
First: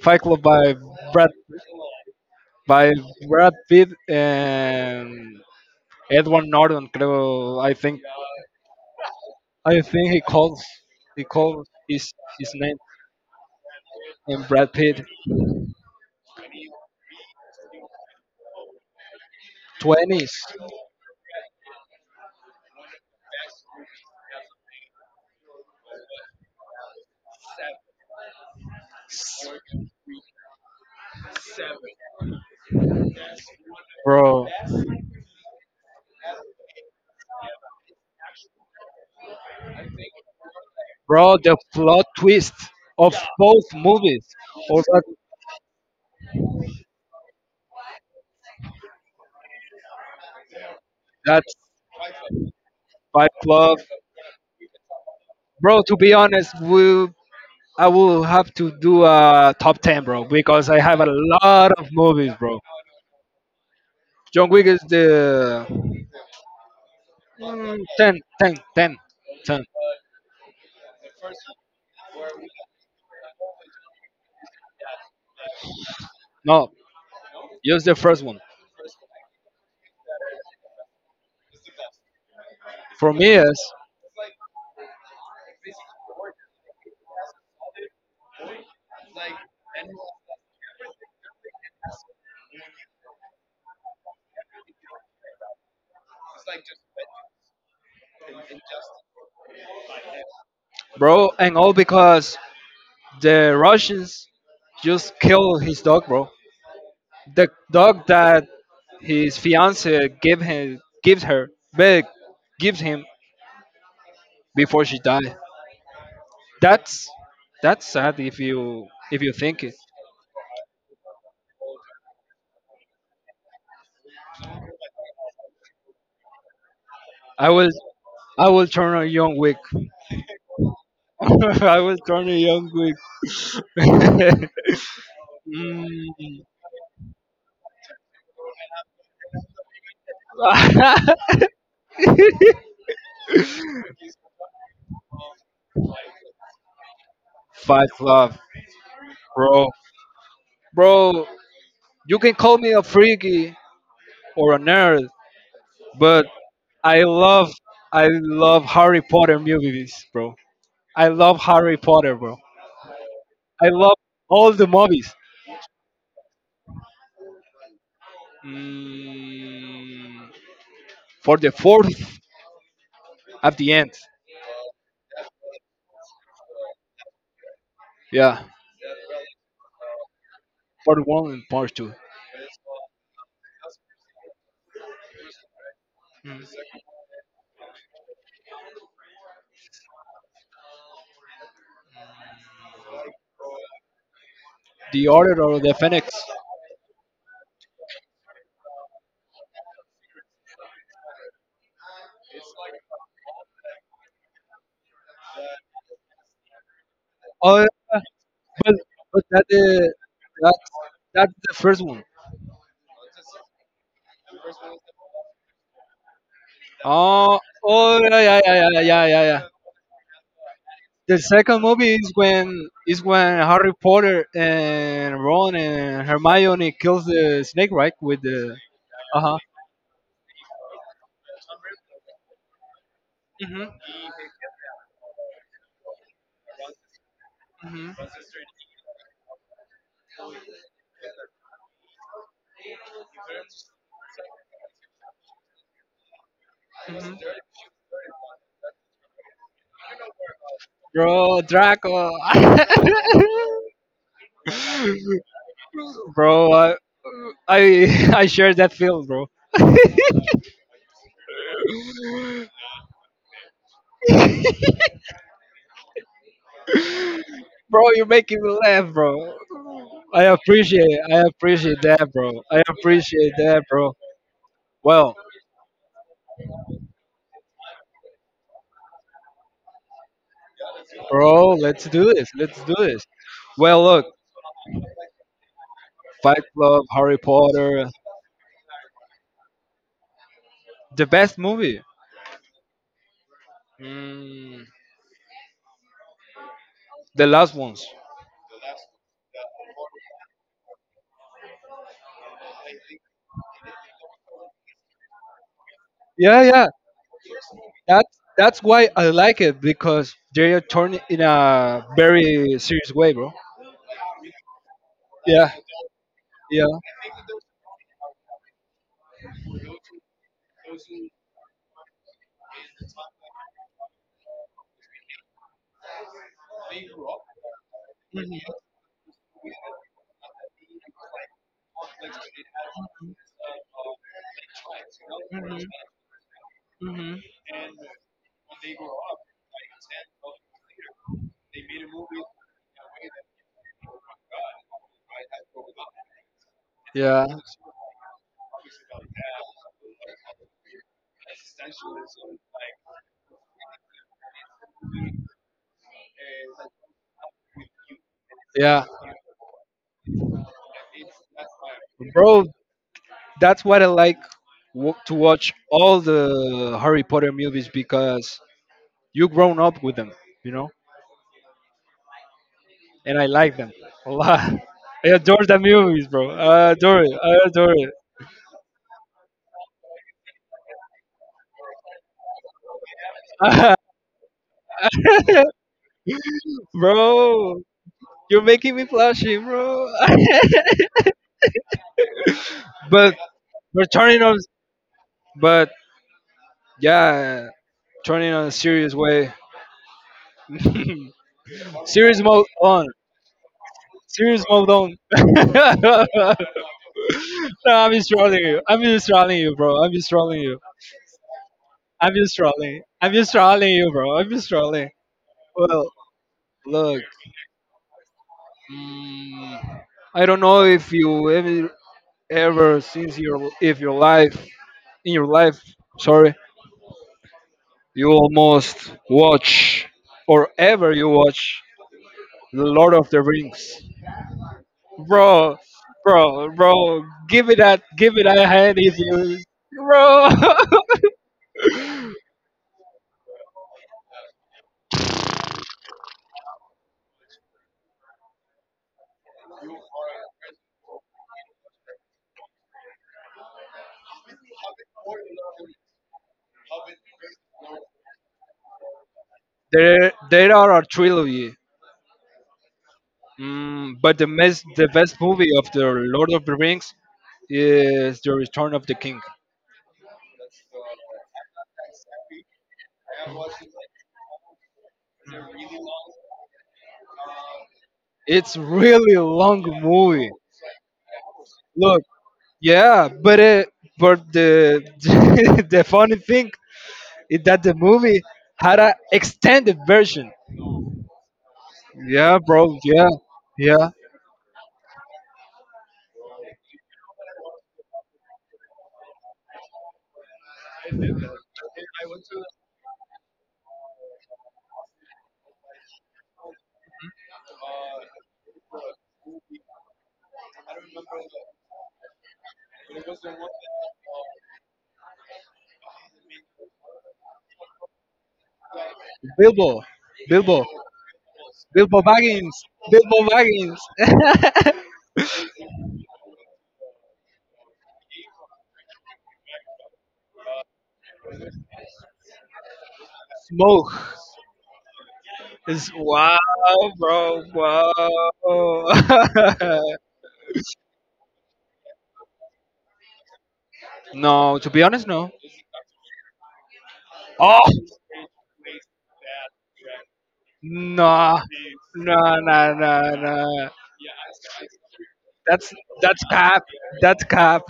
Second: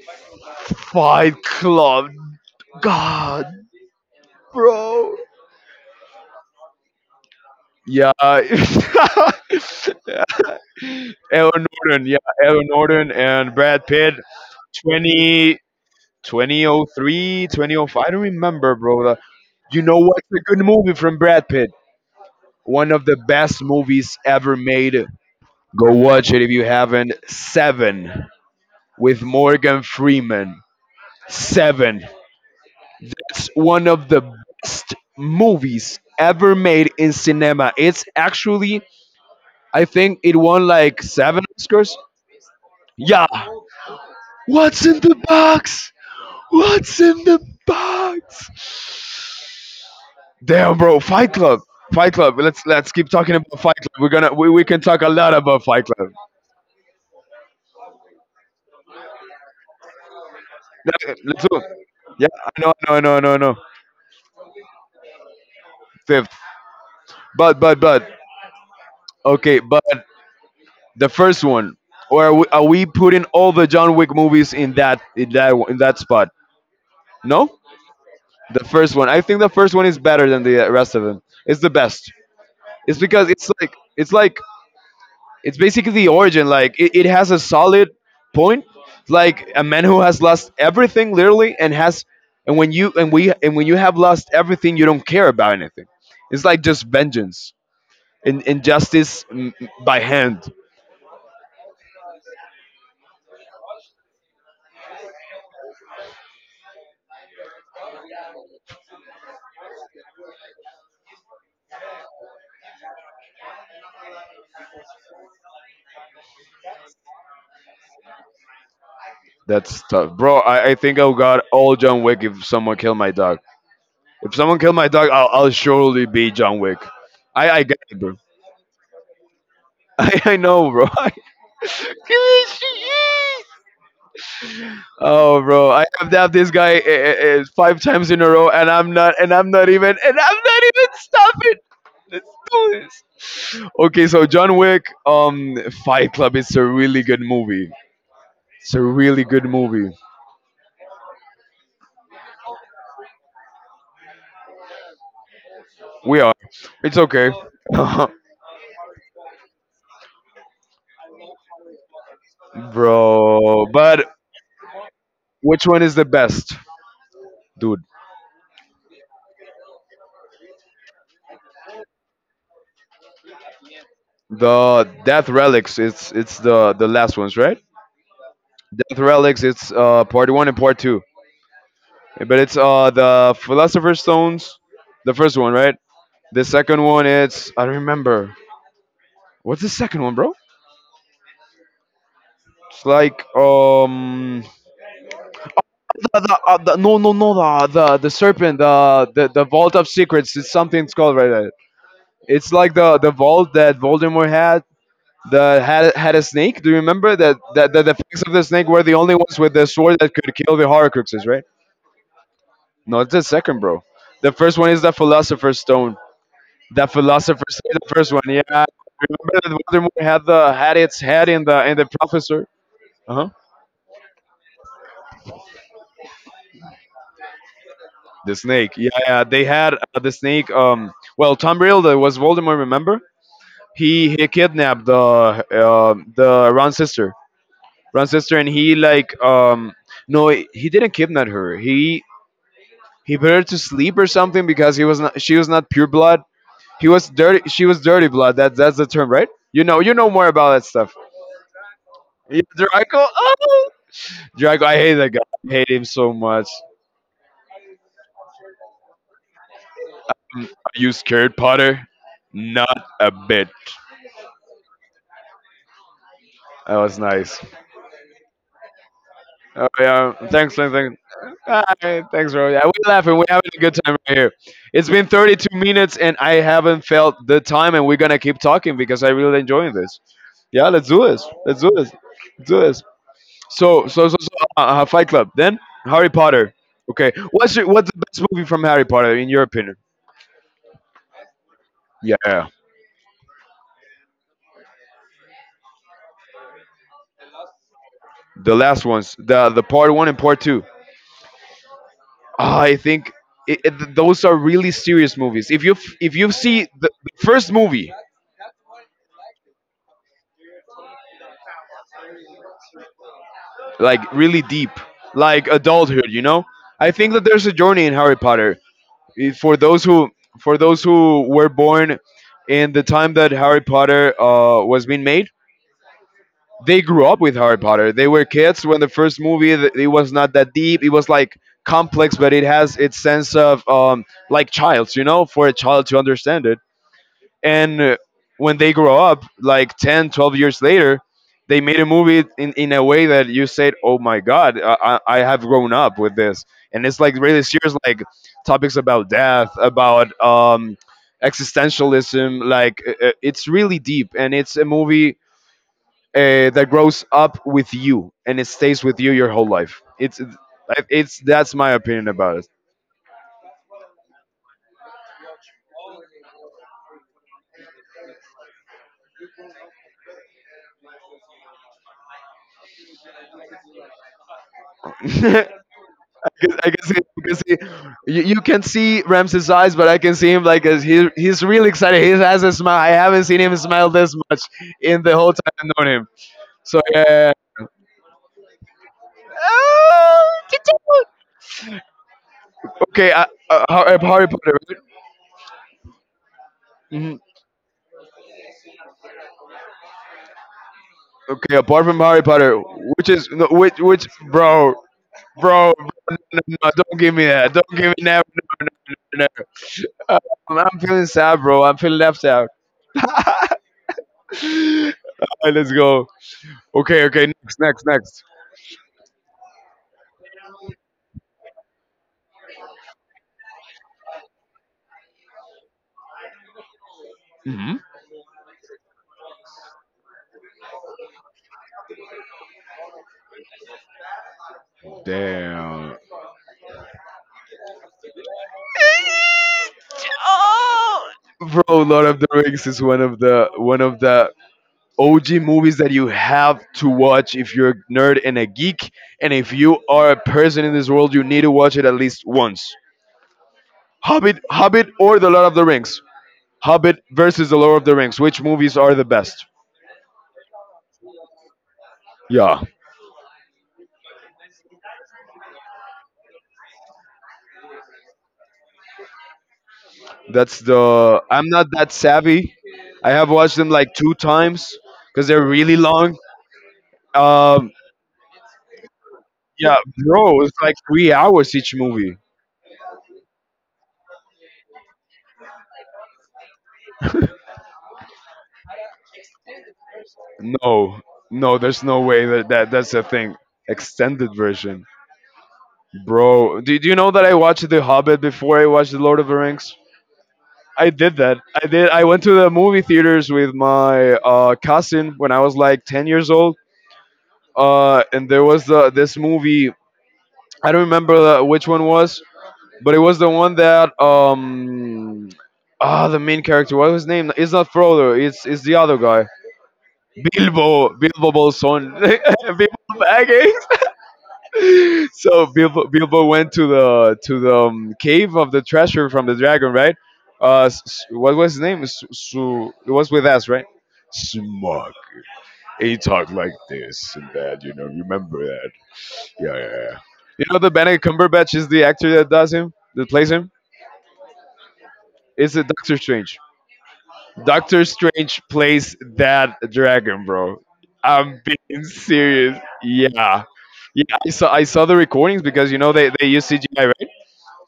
B: Fight Club by Brad
A: Fight Club.
B: by
A: God,
B: Brad Pitt
A: bro.
B: and Edward Norton. Creo. I think
A: Yeah. Edward
B: I think he calls he calls
A: Norton. Yeah,
B: his
A: Edward
B: name
A: Norton and Brad Pitt.
B: and Brad Pitt.
A: 20, 2003, 2005. I don't remember, bro. You know what's
B: Twenties,
A: a good movie from Brad Pitt? One of the best movies ever made. Go watch it if you haven't. Seven with Morgan Freeman. Seven. It's one of the
B: bro,
A: best movies ever made in cinema. It's actually, I think it won like
B: bro.
A: seven
B: The
A: Oscars.
B: plot twist of
A: Yeah.
B: both movies. Or
A: What's in
B: that-
A: the box? What's in the box? Damn, bro. Fight
B: that's
A: Club. Fight Club. Let's keep
B: Fight
A: talking about Fight
B: Club,
A: Club. We can talk a lot about
B: bro.
A: Fight
B: To
A: Club.
B: be honest, we I will have to do a top ten, bro, because I have a
A: Yeah, let's do it.
B: lot of
A: Yeah.
B: movies, bro.
A: No. No. No. No. No.
B: John Wick is the
A: Fifth. But
B: mm,
A: but but.
B: 10, ten, ten,
A: Okay.
B: ten.
A: But the first one, or are we putting all the John Wick movies in that spot?
B: No,
A: No,
B: just the first one.
A: the first one. I think the first one is better than the rest of them. It's the best. It's
B: For
A: because
B: me,
A: it's
B: is
A: like it's like it's basically the origin. Like it has a solid point. Like a man who has lost everything literally, and has and when you and when you have lost everything, you don't care about anything. It's like just vengeance and injustice by hand.
B: bro, and all because the Russians just killed his dog, bro. The dog that his fiance gave him, gives her, but gives him before she died. That's that's sad if you think it.
A: That's tough, bro. I think I would got all John Wick if someone killed my dog. If someone killed my dog, I'll surely be John Wick.
B: I
A: I
B: was
A: get it, bro.
B: I will turn a Young Wick.
A: I know, bro.
B: I will turn a Young Wick.
A: Oh, bro. I have to have
B: Mm.
A: this guy 5 times in a row, and I'm not even. Stop it. Let's do this. Okay, so John Wick, Fight Club. It's a really good movie.
B: Fight Club,
A: It's a really good
B: bro.
A: movie.
B: Bro, you can call me a freaky or a nerd,
A: We
B: but
A: are. It's
B: I
A: okay.
B: love I love Harry Potter movies, bro. I love Harry Potter, bro.
A: Bro.
B: I love
A: But
B: all the movies.
A: which one is the best, dude?
B: Mm, for the fourth at the end,
A: The Death Relics. It's the last ones, right?
B: yeah.
A: Death Relics. It's part one and part two.
B: Part one and part two.
A: But it's the Philosopher's Stones, the first one, right? The second one, it's I don't remember. What's the second one, bro? It's like
B: The Order of the Phoenix.
A: the no, no, no, the serpent, the vault of secrets. It's something it's called right there. It's like the vault that Voldemort had that had had a snake. Do you remember that
B: Oh, yeah,
A: that, that the fangs of the snake
B: but
A: were the only ones
B: that
A: with the sword that could kill
B: that's
A: the Horcruxes,
B: that's
A: right?
B: the first one.
A: No, it's the second, bro. The first one is the Philosopher's Stone. The
B: Oh,
A: Philosopher's Stone, the
B: oh
A: first one.
B: yeah,
A: Yeah,
B: yeah,
A: remember
B: yeah.
A: that Voldemort had the had its
B: The
A: head in
B: second
A: the
B: movie is
A: professor. Uh huh.
B: when Harry Potter and Ron and Hermione kills the snake, right? With
A: The
B: the
A: snake. Yeah,
B: uh
A: yeah.
B: huh.
A: They had the snake. Well, Tom Riddle was Voldemort. Remember?
B: hmm
A: He kidnapped the Ron's sister.
B: hmm
A: Ron's sister, and he like, no, he didn't kidnap her. He put her to sleep or something, because he was not, she was not pure blood. He was
B: hmm
A: dirty. She was dirty blood. That's the term, right? You know more about that stuff.
B: Bro, Draco.
A: Yeah, Draco. Oh, Draco. I hate that guy. I hate him so much.
B: bro, I I share that feel, bro.
A: Are you scared, Potter? Not a bit. That was nice.
B: Bro, you're making me laugh, bro.
A: Oh yeah. Thanks, Lin. Thanks.
B: I appreciate
A: Hi,
B: that,
A: thanks,
B: bro.
A: bro.
B: I
A: Yeah, we're laughing. We're
B: appreciate
A: having a
B: that,
A: good
B: bro.
A: time right here. It's been
B: Well,
A: 32 minutes, and I haven't felt the time, and we're gonna keep talking because I really enjoying this. Yeah, let's do this.
B: bro,
A: Let's do
B: let's
A: this.
B: do this.
A: Let's
B: Let's
A: do
B: do
A: this.
B: this. Well,
A: So
B: look,
A: so so, so uh, uh, Fight Club. Then Harry
B: Fight
A: Potter.
B: Club,
A: Okay,
B: Harry Potter,
A: what's the best movie from Harry Potter in your opinion?
B: the best movie.
A: Yeah,
B: Mm, the last ones.
A: the last ones, the part one and part two. Ah, I think those are really serious movies. If you if you
B: Yeah,
A: see
B: yeah.
A: the first movie
B: That's why I like it because they are turned in a very serious way, bro.
A: like really deep, like
B: Yeah,
A: adulthood,
B: yeah.
A: I think that there's a journey in Harry Potter. For those who were born in the time that Harry Potter was being made, they grew up with Harry Potter. They were kids when the first movie. It was not that deep. It was like complex, but it has its sense of like child's, for a child to understand it.
B: Mhm.
A: And when they grow up, like 10, 12 years later, they made a movie in a way that you said, "Oh my God, I have grown up with this." And it's like
B: Yeah,
A: really serious, like topics about death, about existentialism. Like it's really deep, and it's a movie that grows up with you and it stays
B: yeah,
A: with you your whole life. It's that's my opinion
B: bro.
A: about
B: That's what I like to watch all the Harry Potter movies because you grown up with them, you know, and I like them a lot. I adore
A: it.
B: the movies, bro.
A: 'Cause
B: I
A: I can see,
B: adore it. I
A: because
B: adore
A: you, can see Ramses' eyes, but I can see him like as he's really excited. He has a smile. I haven't seen him smile this much in the whole
B: it,
A: time I've known him. So yeah.
B: bro. You're making me flashy, bro.
A: Okay,
B: but we're turning
A: Harry
B: on.
A: Potter, right?
B: But
A: Mhm.
B: yeah, turning on a serious way.
A: Okay, apart from
B: serious
A: Harry
B: mode
A: Potter,
B: on.
A: which
B: Serious mode
A: bro,
B: on.
A: bro, no, no, no, don't give me that.
B: no,
A: Don't
B: I'm
A: give me
B: just
A: that.
B: trolling you.
A: No,
B: I'm
A: no,
B: just
A: no, no,
B: trolling you, bro. I'm just
A: no.
B: trolling you.
A: I'm feeling sad, bro. I'm feeling
B: I'm
A: left
B: just
A: out.
B: trolling. I'm just trolling you, bro. I'm just trolling.
A: All right, let's
B: Well,
A: go.
B: look,
A: Okay, okay, next, next, next.
B: mm, I don't know if you ever, ever since your if your life in your life, sorry,
A: Hmm.
B: you almost watch or ever you watch The Lord of the Rings, Bro,
A: Damn,
B: bro. Give it that. Give it a hand if you, bro.
A: bro, Lord of the Rings is one of the OG movies that you have to watch if you're a nerd and a geek, and if you are a person in this world, you need to watch it at least once. Hobbit, Hobbit, or The Lord of the Rings? Hobbit versus The Lord of the Rings. Which movies are the best?
B: There are a trilogy.
A: Yeah,
B: But the best movie of the Lord of the Rings is The Return of the King.
A: that's the. I'm not that savvy. I have watched them like 2 times because they're really long. Um,
B: It's really long
A: yeah,
B: movie.
A: bro, it's like 3 hours each
B: Look,
A: movie.
B: yeah, but but the the funny thing is that the movie had an extended version.
A: No, no, there's no way
B: Yeah,
A: that, that
B: bro.
A: that's a
B: Yeah,
A: thing.
B: yeah.
A: Extended version, bro. Did you know that I watched The Hobbit before I watched The Lord of the Rings? I did that. I did. I went to the movie theaters with my cousin when I was like 10 years old, and there was this movie. I don't remember which one was, but it was the one that the main character. What was his name? It's not Frodo. It's the other guy.
B: Bilbo, Bilbo,
A: Bilbo. Bilbo Bolson.
B: Bilbo Baggins,
A: Bilbo
B: Bilbo
A: Baggins.
B: Baggins.
A: So Bilbo went to the cave of the treasure from the dragon, right? What was his name? It was with us, right?
B: Smoke.
A: Smug.
B: It's
A: He talked
B: wow,
A: like this and that, you know.
B: bro.
A: Remember that?
B: Wow.
A: Yeah, yeah, yeah. You know the Benedict Cumberbatch is the actor that does him, that plays him.
B: No, to be honest, no.
A: It's a Doctor Strange.
B: Oh,
A: Doctor Strange plays that dragon, bro.
B: no,
A: I'm being
B: no, no,
A: serious.
B: no. no.
A: Yeah. Yeah, I saw the recordings because
B: That's
A: you know they, they use
B: cap.
A: CGI, right?
B: That's cap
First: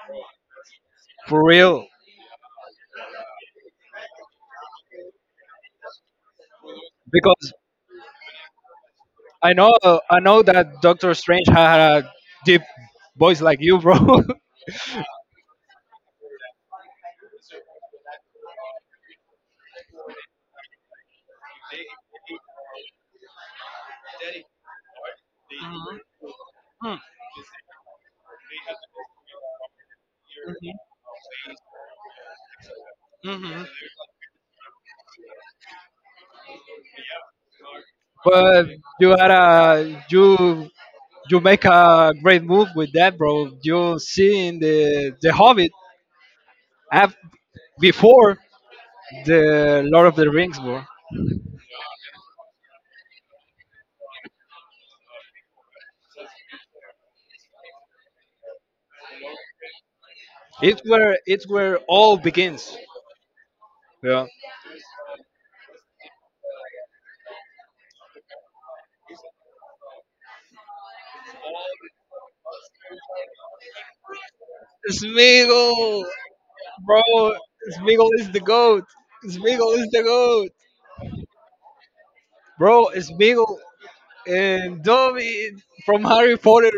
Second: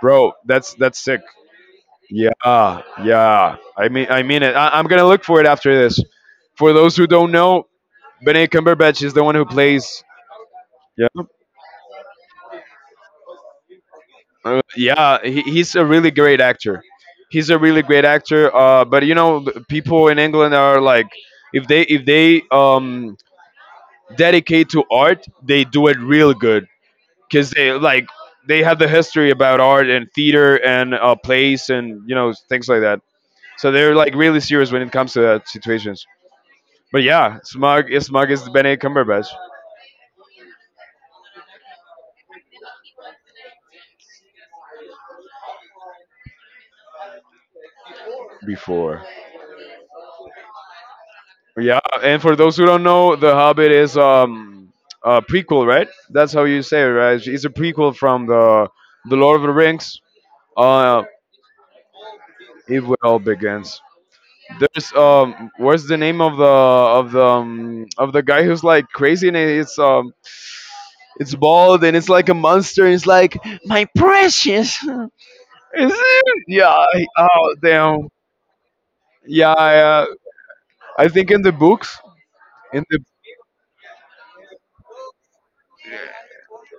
A: Bro, that's sick.
B: for real.
A: Yeah, yeah. I mean it. I'm gonna look for it after this. For those who don't
B: Because
A: know, Benedict Cumberbatch is the one who
B: I know,
A: plays.
B: I know that
A: Yeah,
B: Doctor Strange had a deep voice like you, bro.
A: yeah. He's a really great actor. He's a really great actor. But you know, people in England are like, if they dedicate to art, they do it real good because they like they have the history about art and theater and plays and you know things like that.
B: Mm-hmm.
A: So they're like really serious when it comes to that situations. But yeah, Smug is
B: but
A: Benedict Cumberbatch
B: you make a great move with that, bro. You see in the Hobbit af- before
A: before.
B: the Lord of the Rings, bro.
A: Yeah, and for those who don't know, The Hobbit is a prequel, right? That's how you say it, right? It's a prequel from the Lord of the Rings.
B: It's
A: Uh,
B: where all begins.
A: it all begins.
B: Yeah.
A: There's what's the name of the of the of the guy who's like crazy and it's bald and it's like a monster. And it's like my precious. Is
B: Smeagol,
A: it? Yeah.
B: bro.
A: I- Oh damn.
B: Smeagol is the goat.
A: Yeah,
B: Smeagol is the
A: yeah.
B: goat,
A: I think in the books, in
B: bro.
A: the
B: Smeagol and Dobby from Harry Potter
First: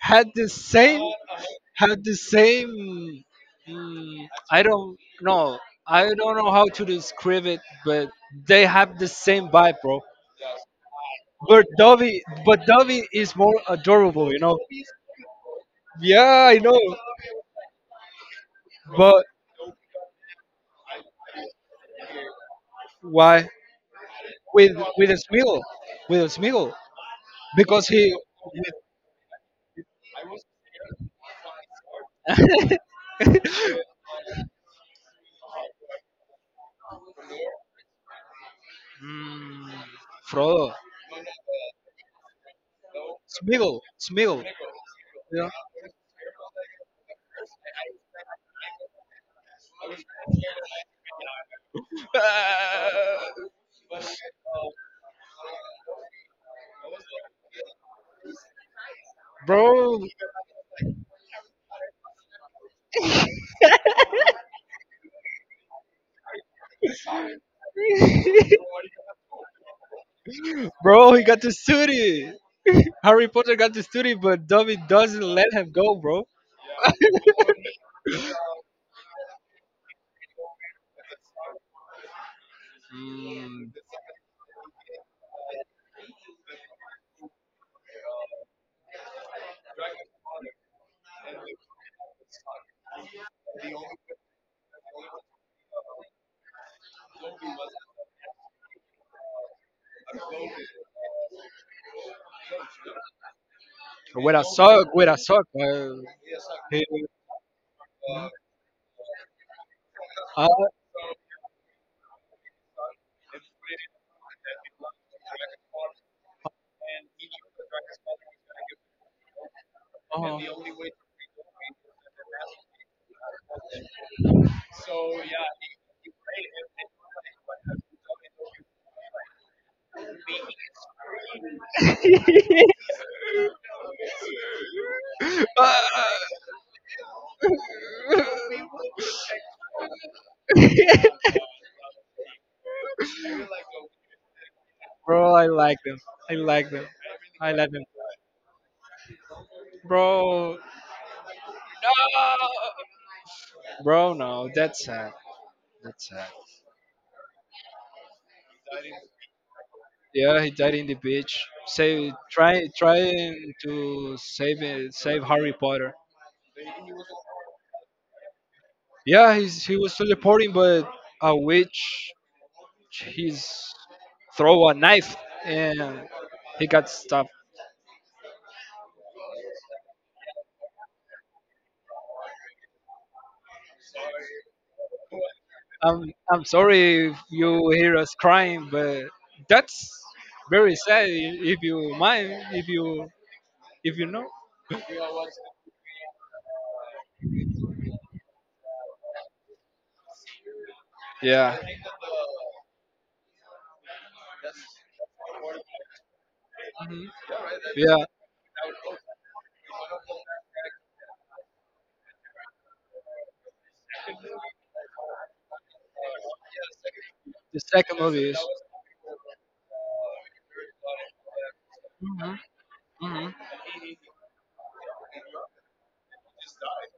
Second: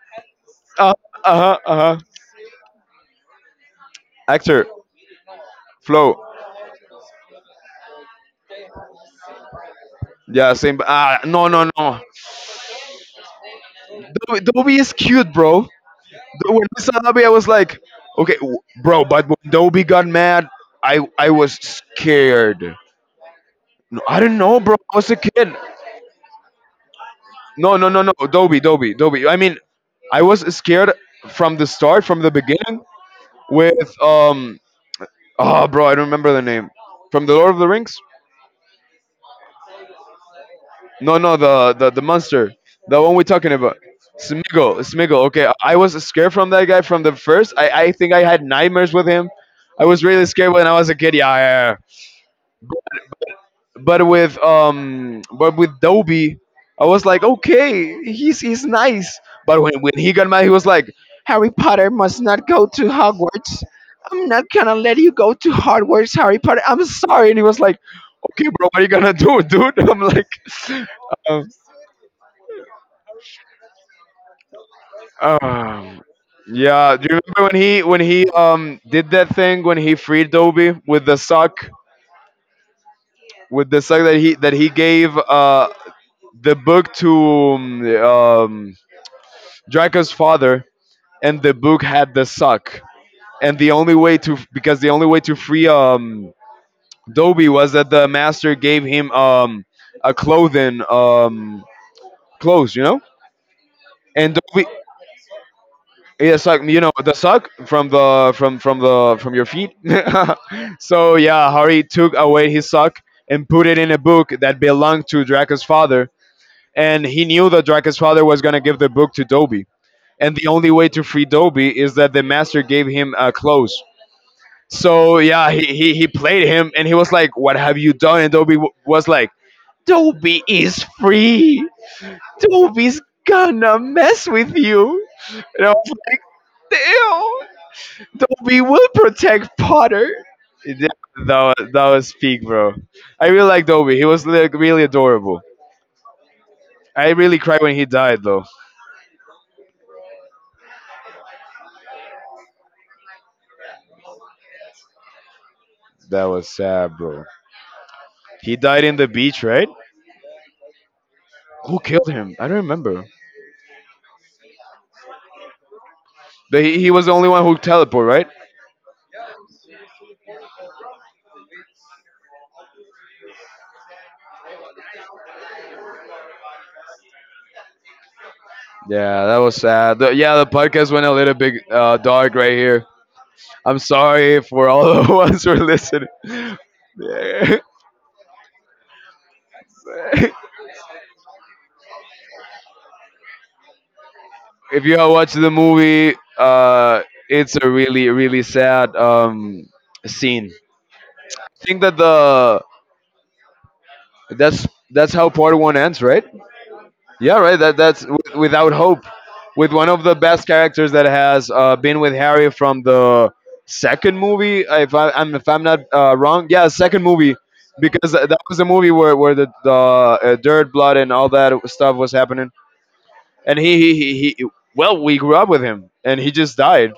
B: had the
A: uh
B: same,
A: uh uh
B: had the same. I
A: actor
B: don't know. I
A: Flo.
B: don't know how to describe it, but they have the same vibe, bro.
A: Yeah, same. Ah, no,
B: But
A: no, no.
B: Dobby, is more adorable, you
A: Dobby,
B: know.
A: Dobby is cute, bro.
B: Yeah,
A: Do-
B: I
A: When
B: know.
A: I saw Dobby, I was like, okay, w- bro.
B: But
A: But when Dobby got mad, I was scared.
B: why
A: No, I don't know,
B: with
A: bro. I was a
B: a
A: kid.
B: Smeagol? With a Smeagol
A: No,
B: because
A: no, no, no.
B: he
A: Dobby, Dobby, Dobby. I mean, I was scared from the start, from the beginning, with Oh, bro, I don't remember the name. From the Lord of the Rings.
B: Mm, Frodo.
A: No, no, the monster, the one we're talking about,
B: Smiggle. Smiggle. You
A: Smiggle, Smiggle. Okay, I was scared from that guy from the first. I think I had nightmares with him. I was really scared when I was a kid. Yeah, yeah, yeah. But with Dobby, I was like, okay, he's nice. But when
B: Bro,
A: he got mad, he was like, Harry Potter must not go to Hogwarts. I'm not gonna let you go to Hogwarts, Harry Potter. I'm sorry. And he was like, okay, bro, what are you gonna do, dude? I'm like.
B: he got
A: um.
B: to study. Harry Potter got to study, but Dobby doesn't let him go,
A: Um,
B: bro.
A: yeah. Do you remember when he when he did that thing when he freed Dobby with
B: Mm,
A: the sock that he gave the book to Draco's father and the book had the sock and the only way to because the only way to free Dobby was that the master gave him a clothing clothes you know and
B: with a
A: Dobby
B: sock, with a sock.
A: yeah suck you know the suck
B: Uh, he,
A: from the from your feet
B: Uh, uh,
A: so yeah hari took away his suck and put it in a book that belonged to draka's father and he knew that draka's father was going to give the book to Dobby, and the only way to free Dobby is that the master gave him clothes so yeah he played him and he was like what have you done and Dobby was like "Dobby is free, Dobby's gonna mess with you, and I was like damn. Toby will protect Potter. Yeah, that was peak, bro. I really like Dobby. He was like really
B: bro,
A: adorable.
B: I like them. I like them.
A: I really
B: I
A: cried
B: like
A: when
B: them.
A: he died, though.
B: Bro, no, that's sad. That's
A: That
B: sad.
A: was sad, bro. He died in the beach, right?
B: Yeah, he died in the beach.
A: Who killed
B: Save,
A: him? I don't remember.
B: trying to save, save Harry Potter.
A: But he was the only one who teleported, right?
B: Yeah, he was teleporting, but a witch he's throw a knife and he got stuffed.
A: Yeah, that was sad. Yeah, the podcast went a little bit dark right here. I'm sorry for all the ones who are listening.
B: I'm I'm sorry if you hear us crying, but that's very sad. If you mind, if you know,
A: If you have watched the movie, it's a really really sad scene.
B: yeah,
A: Think that the that's how part one ends, right?
B: hmm
A: Yeah, right. That
B: yeah.
A: that's with, without hope, with one of the best characters that has been with Harry from the second movie. If I'm if I'm not wrong, yeah, second movie,
B: The second
A: because
B: movie is.
A: that was the movie where the dirt, blood, and all that stuff was
B: Mhm,
A: happening.
B: mhm.
A: And he he. Well, we grew up with him, and he just died.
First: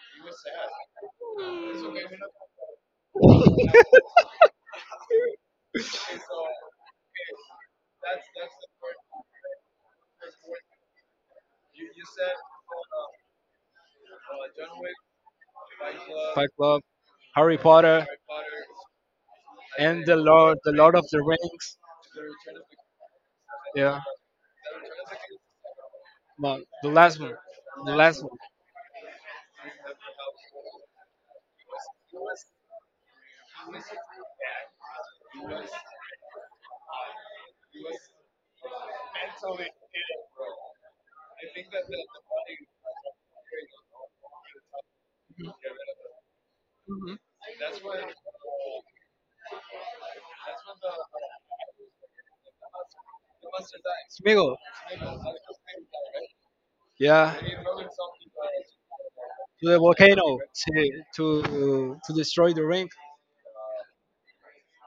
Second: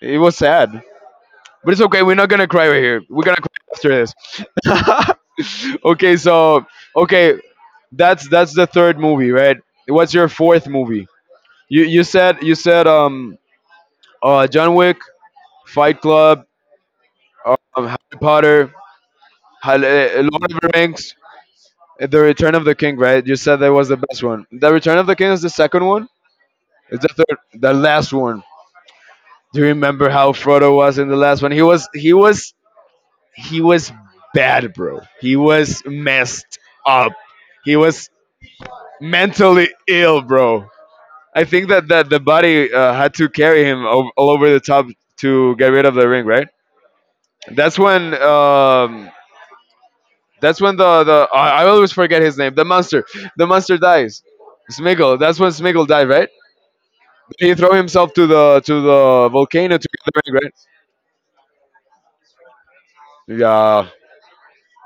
A: It was sad. But it's okay. We're not gonna cry right here. We're gonna cry after this. Okay, that's the third movie, right? What's your fourth movie? You said you said John Wick, Fight Club,
B: Fight Club,
A: um,
B: Harry Potter,
A: Harry Potter,
B: and
A: Lord of the
B: The Lord of
A: Rings,
B: the Rings.
A: The Return of the King, right? You said that was the
B: Yeah,
A: best one. The Return of the King is the second one.
B: no, the
A: It's the
B: last one,
A: third, the
B: the
A: last
B: last one.
A: one. Do you remember how Frodo was in the last one? He was bad, bro. He was messed up. He was mentally ill, bro. I think that the body had to carry him all over the top to get rid of the ring, right?
B: Mhm.
A: That's when um, that's when the I always forget his name. The monster dies.
B: Smeagol.
A: Smiggle. That's when Smiggle died, right?
B: Yeah,
A: He threw himself to the
B: to the
A: volcano to get the
B: volcano
A: ring, right?
B: to destroy the ring,
A: Yeah.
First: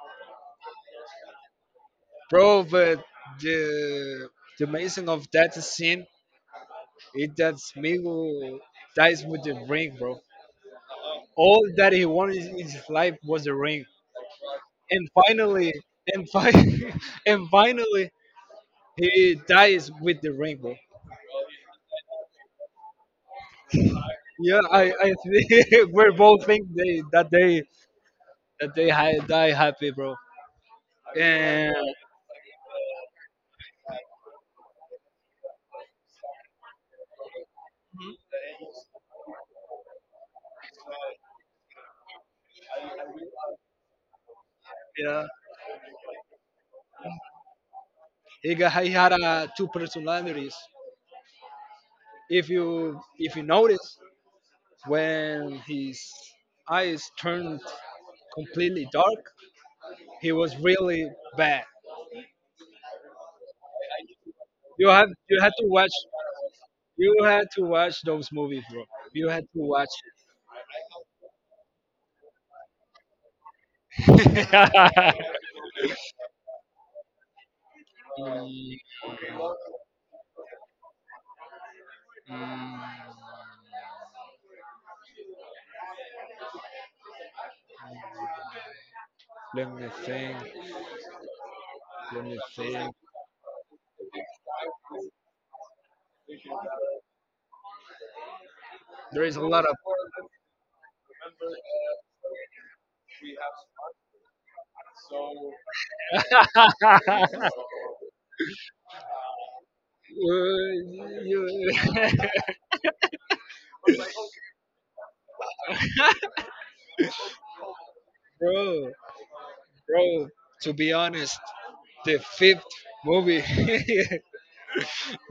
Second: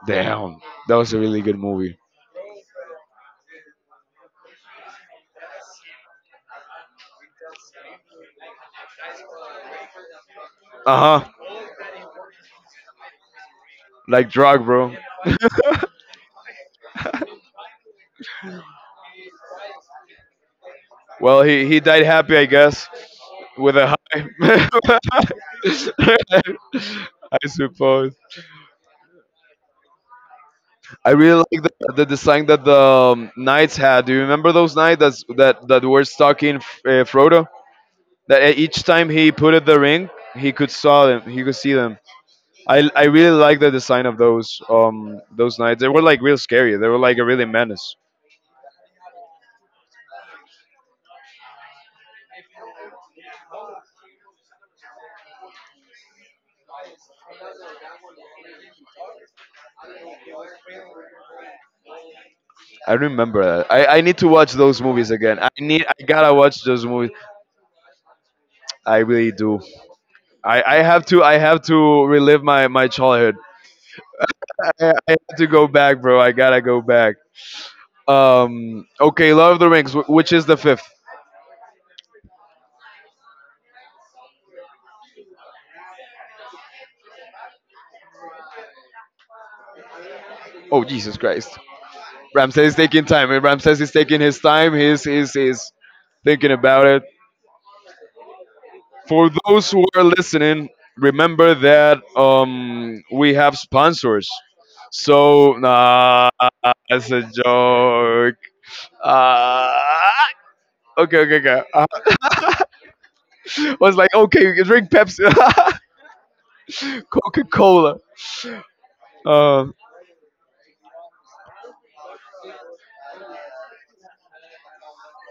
A: Damn. That was a really good movie.
B: bro. But the the amazing of that scene It that's Migo dies with the ring, bro.
A: Uh huh.
B: All that he wanted in his life was the ring,
A: Like drug, bro.
B: and finally, and fi- and finally, he dies with the ring, bro.
A: Well, he died happy, I guess, with a high.
B: Yeah, I think we're both think they that
A: I
B: they
A: suppose.
B: that they die happy, bro.
A: I really like
B: And
A: the design that the knights had. Do you remember those knights that that were stuck in Frodo? That each time he put in the ring, he could saw them. He could see them. I really like the design of
B: yeah,
A: those knights. They were like real scary. They were like a really menace.
B: he had two personalities. If you notice, when his eyes turned completely dark, he was really bad.
A: I remember that. I need to watch those movies again.
B: You had to watch
A: I gotta watch those movies.
B: you had to watch those movies, bro.
A: I
B: You
A: really
B: had to
A: do.
B: watch
A: I have to relive my childhood. I
B: it.
A: have to go back, bro. I gotta go back.
B: Mm,
A: Okay, Lord of the Rings. Which is the fifth?
B: mm, let me think.
A: Oh Jesus Christ!
B: Let me
A: Ramses is
B: think.
A: taking time. And Ramses is taking his time. He's thinking about it.
B: There
A: For
B: is a lot
A: those
B: of
A: who are listening, remember that we have sponsors. So nah, that's a
B: Uh,
A: joke. Ah. Okay, okay, okay.
B: you-
A: Was like, okay, you can drink Pepsi. Coca Cola.
B: bro,
A: Um,
B: bro. To be honest, the fifth movie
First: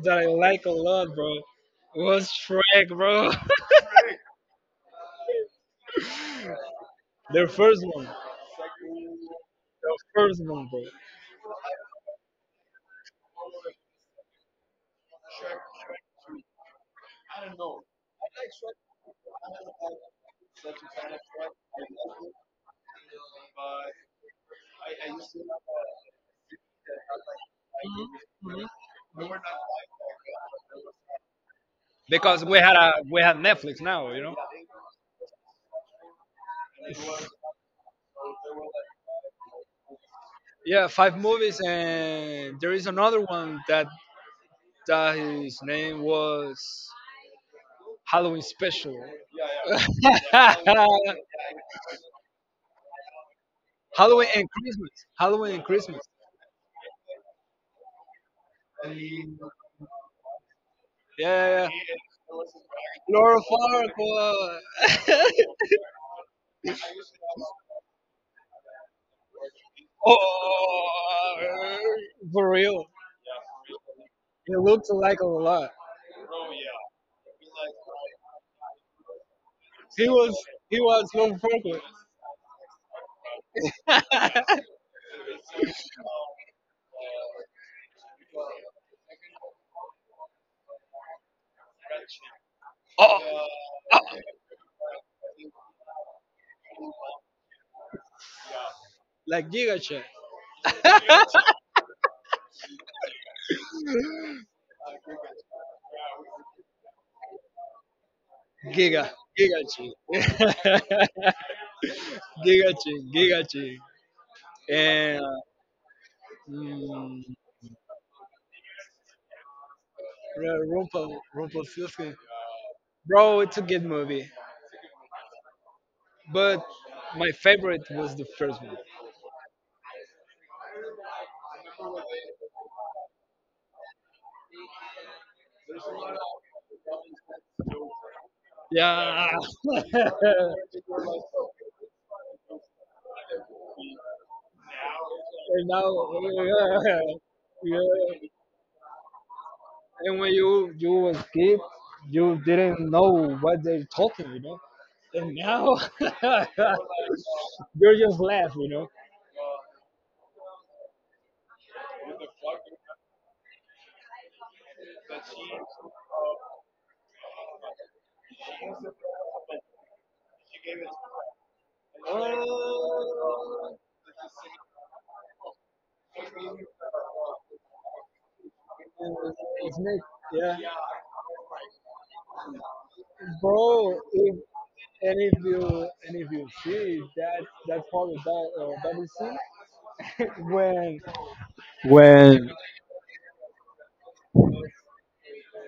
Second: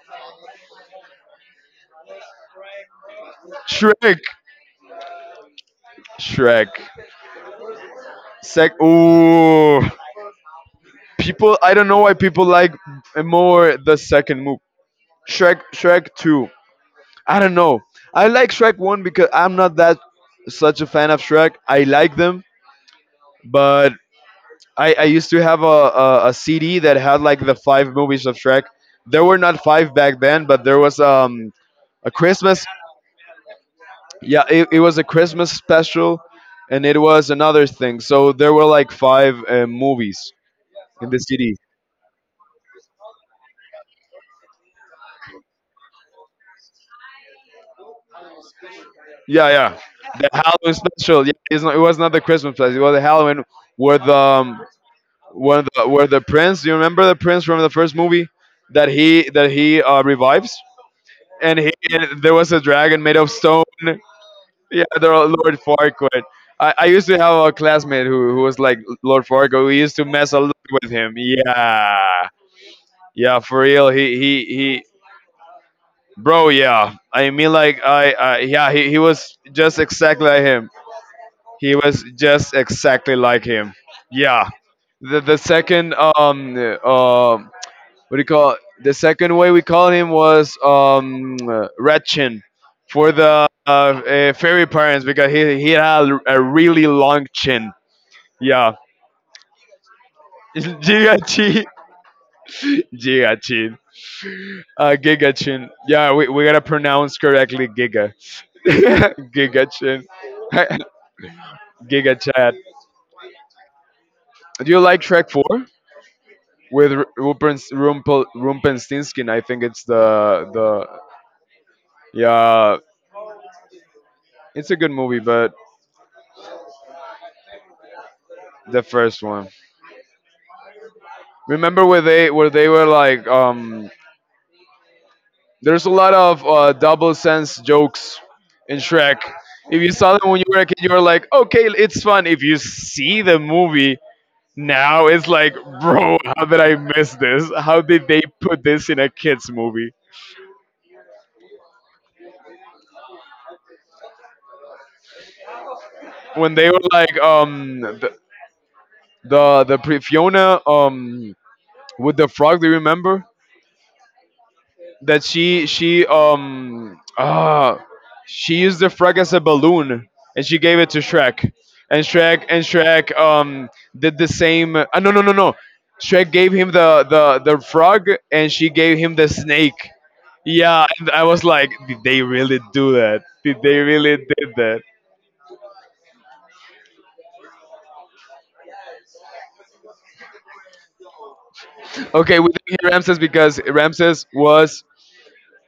B: that I like a lot, bro, was Shrek, bro.
A: Shrek. Shrek.
B: the first one,
A: Sec. Ooh.
B: the first one, bro.
A: People. I don't know why people like more the second move. Shrek. Shrek Two. I don't know. I like Shrek One because I'm not that such a fan of Shrek. I like them, but I used to have a CD that had like the five movies of Shrek. There were not five back then, but there was a
B: Because
A: Christmas,
B: we had Netflix now, you know.
A: yeah, it was a christmas special and it was another thing so there were like five movies
B: Yeah,
A: in
B: five
A: the CD.
B: movies, and there is another one that his name was Halloween Special.
A: Yeah, yeah, the halloween special. Yeah, it was not the christmas special, it was the halloween where the
B: Halloween and Christmas. Halloween
A: where
B: and
A: the
B: Christmas.
A: where the prince you remember the prince from the first movie that he revives
B: Yeah,
A: and
B: yeah,
A: he and there
B: yeah.
A: was a dragon made of
B: Laura
A: stone
B: Farquhar.
A: yeah the lord farquaad. I used to have a classmate who was like Lord Farquaad. We used to mess a lot with him.
B: oh,
A: Yeah.
B: for real.
A: Yeah, for real.
B: He looks like a lot.
A: Bro. Yeah, I mean, like I yeah. He was just
B: He
A: exactly
B: was
A: like him.
B: Laura
A: He
B: Farquhar.
A: was just exactly like him. Yeah. The second what do you call it? The second way we called him was red chin for
B: oh,
A: the fairy parents because he had a really long chin. Yeah.
B: Like Giga Chat.
A: Giga chin. Giga chin. Giga Chin. Yeah, we gotta pronounce correctly Giga.
B: Giga. Giga
A: Giga Chin.
B: Chat.
A: Giga Chat.
B: Giga Chat. Giga Chat.
A: Do you like
B: And
A: Shrek 4 with
B: mm,
A: Rumpens, Rumpel, Rumpelstiltskin? I think it's the
B: Rumpel, Rumpelstiltskin.
A: yeah,
B: Bro, it's a good movie.
A: it's a good movie, but
B: But my favorite was the first one.
A: the first one. Remember where they were like there's a lot of double sense jokes in Shrek.
B: Yeah.
A: If you saw them when you were a kid, you were like, okay, it's fun. If you see the movie, now it's like,
B: and now,
A: bro, how did I miss this? How did they
B: yeah.
A: put this in a kids movie?
B: and when you was kid, you didn't know what they're talking, you know. And now
A: When they were like,
B: you're
A: the
B: just laugh, you know.
A: the, the Fiona, with the frog. Do you remember? That she she used the frog as a balloon and she gave it to Shrek. And Shrek did the same no. Shrek gave him the frog and she gave him
B: And
A: the
B: It's
A: snake.
B: neat, yeah,
A: Yeah, and I was like, did they really do that? Did they
B: bro.
A: really
B: If
A: did that?
B: and if you see that part of that double scene when
A: Okay, we
B: when
A: didn't hear Ramses because Ramses was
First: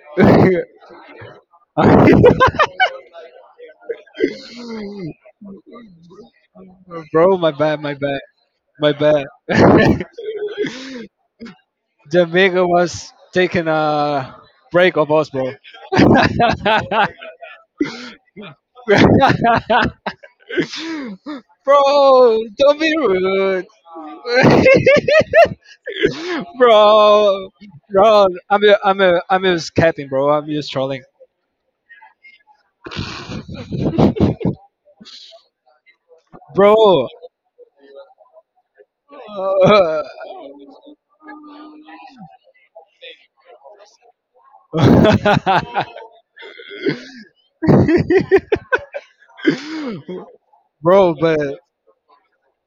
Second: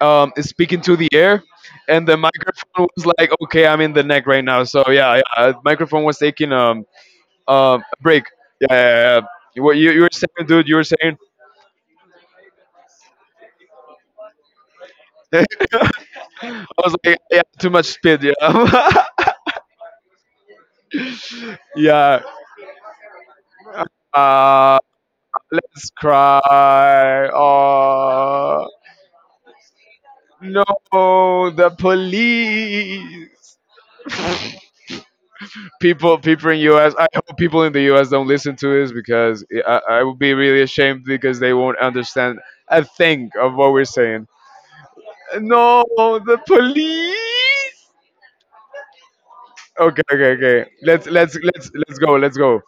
A: speaking to the air, and the microphone was like, "Okay, I'm in the neck right now." So yeah, yeah, microphone was taking
B: bro,
A: a break. Yeah,
B: my
A: yeah, yeah.
B: bad.
A: Yeah. What you were saying, dude? You were saying.
B: Jamaica was taking a break of us, bro.
A: I was like, yeah, too much spit. Yeah,
B: bro,
A: yeah.
B: don't be rude.
A: Uh, let's cry.
B: bro, bro,
A: Oh
B: I'm just capping, bro. I'm just trolling,
A: no, the police. People in US,
B: bro.
A: I hope people in the US don't listen to this because
B: Uh,
A: I would be really ashamed because they won't understand a thing of what we're saying. No, the police. Okay, okay, okay. Let's
B: bro,
A: let's
B: but
A: let's let's go. Let's go.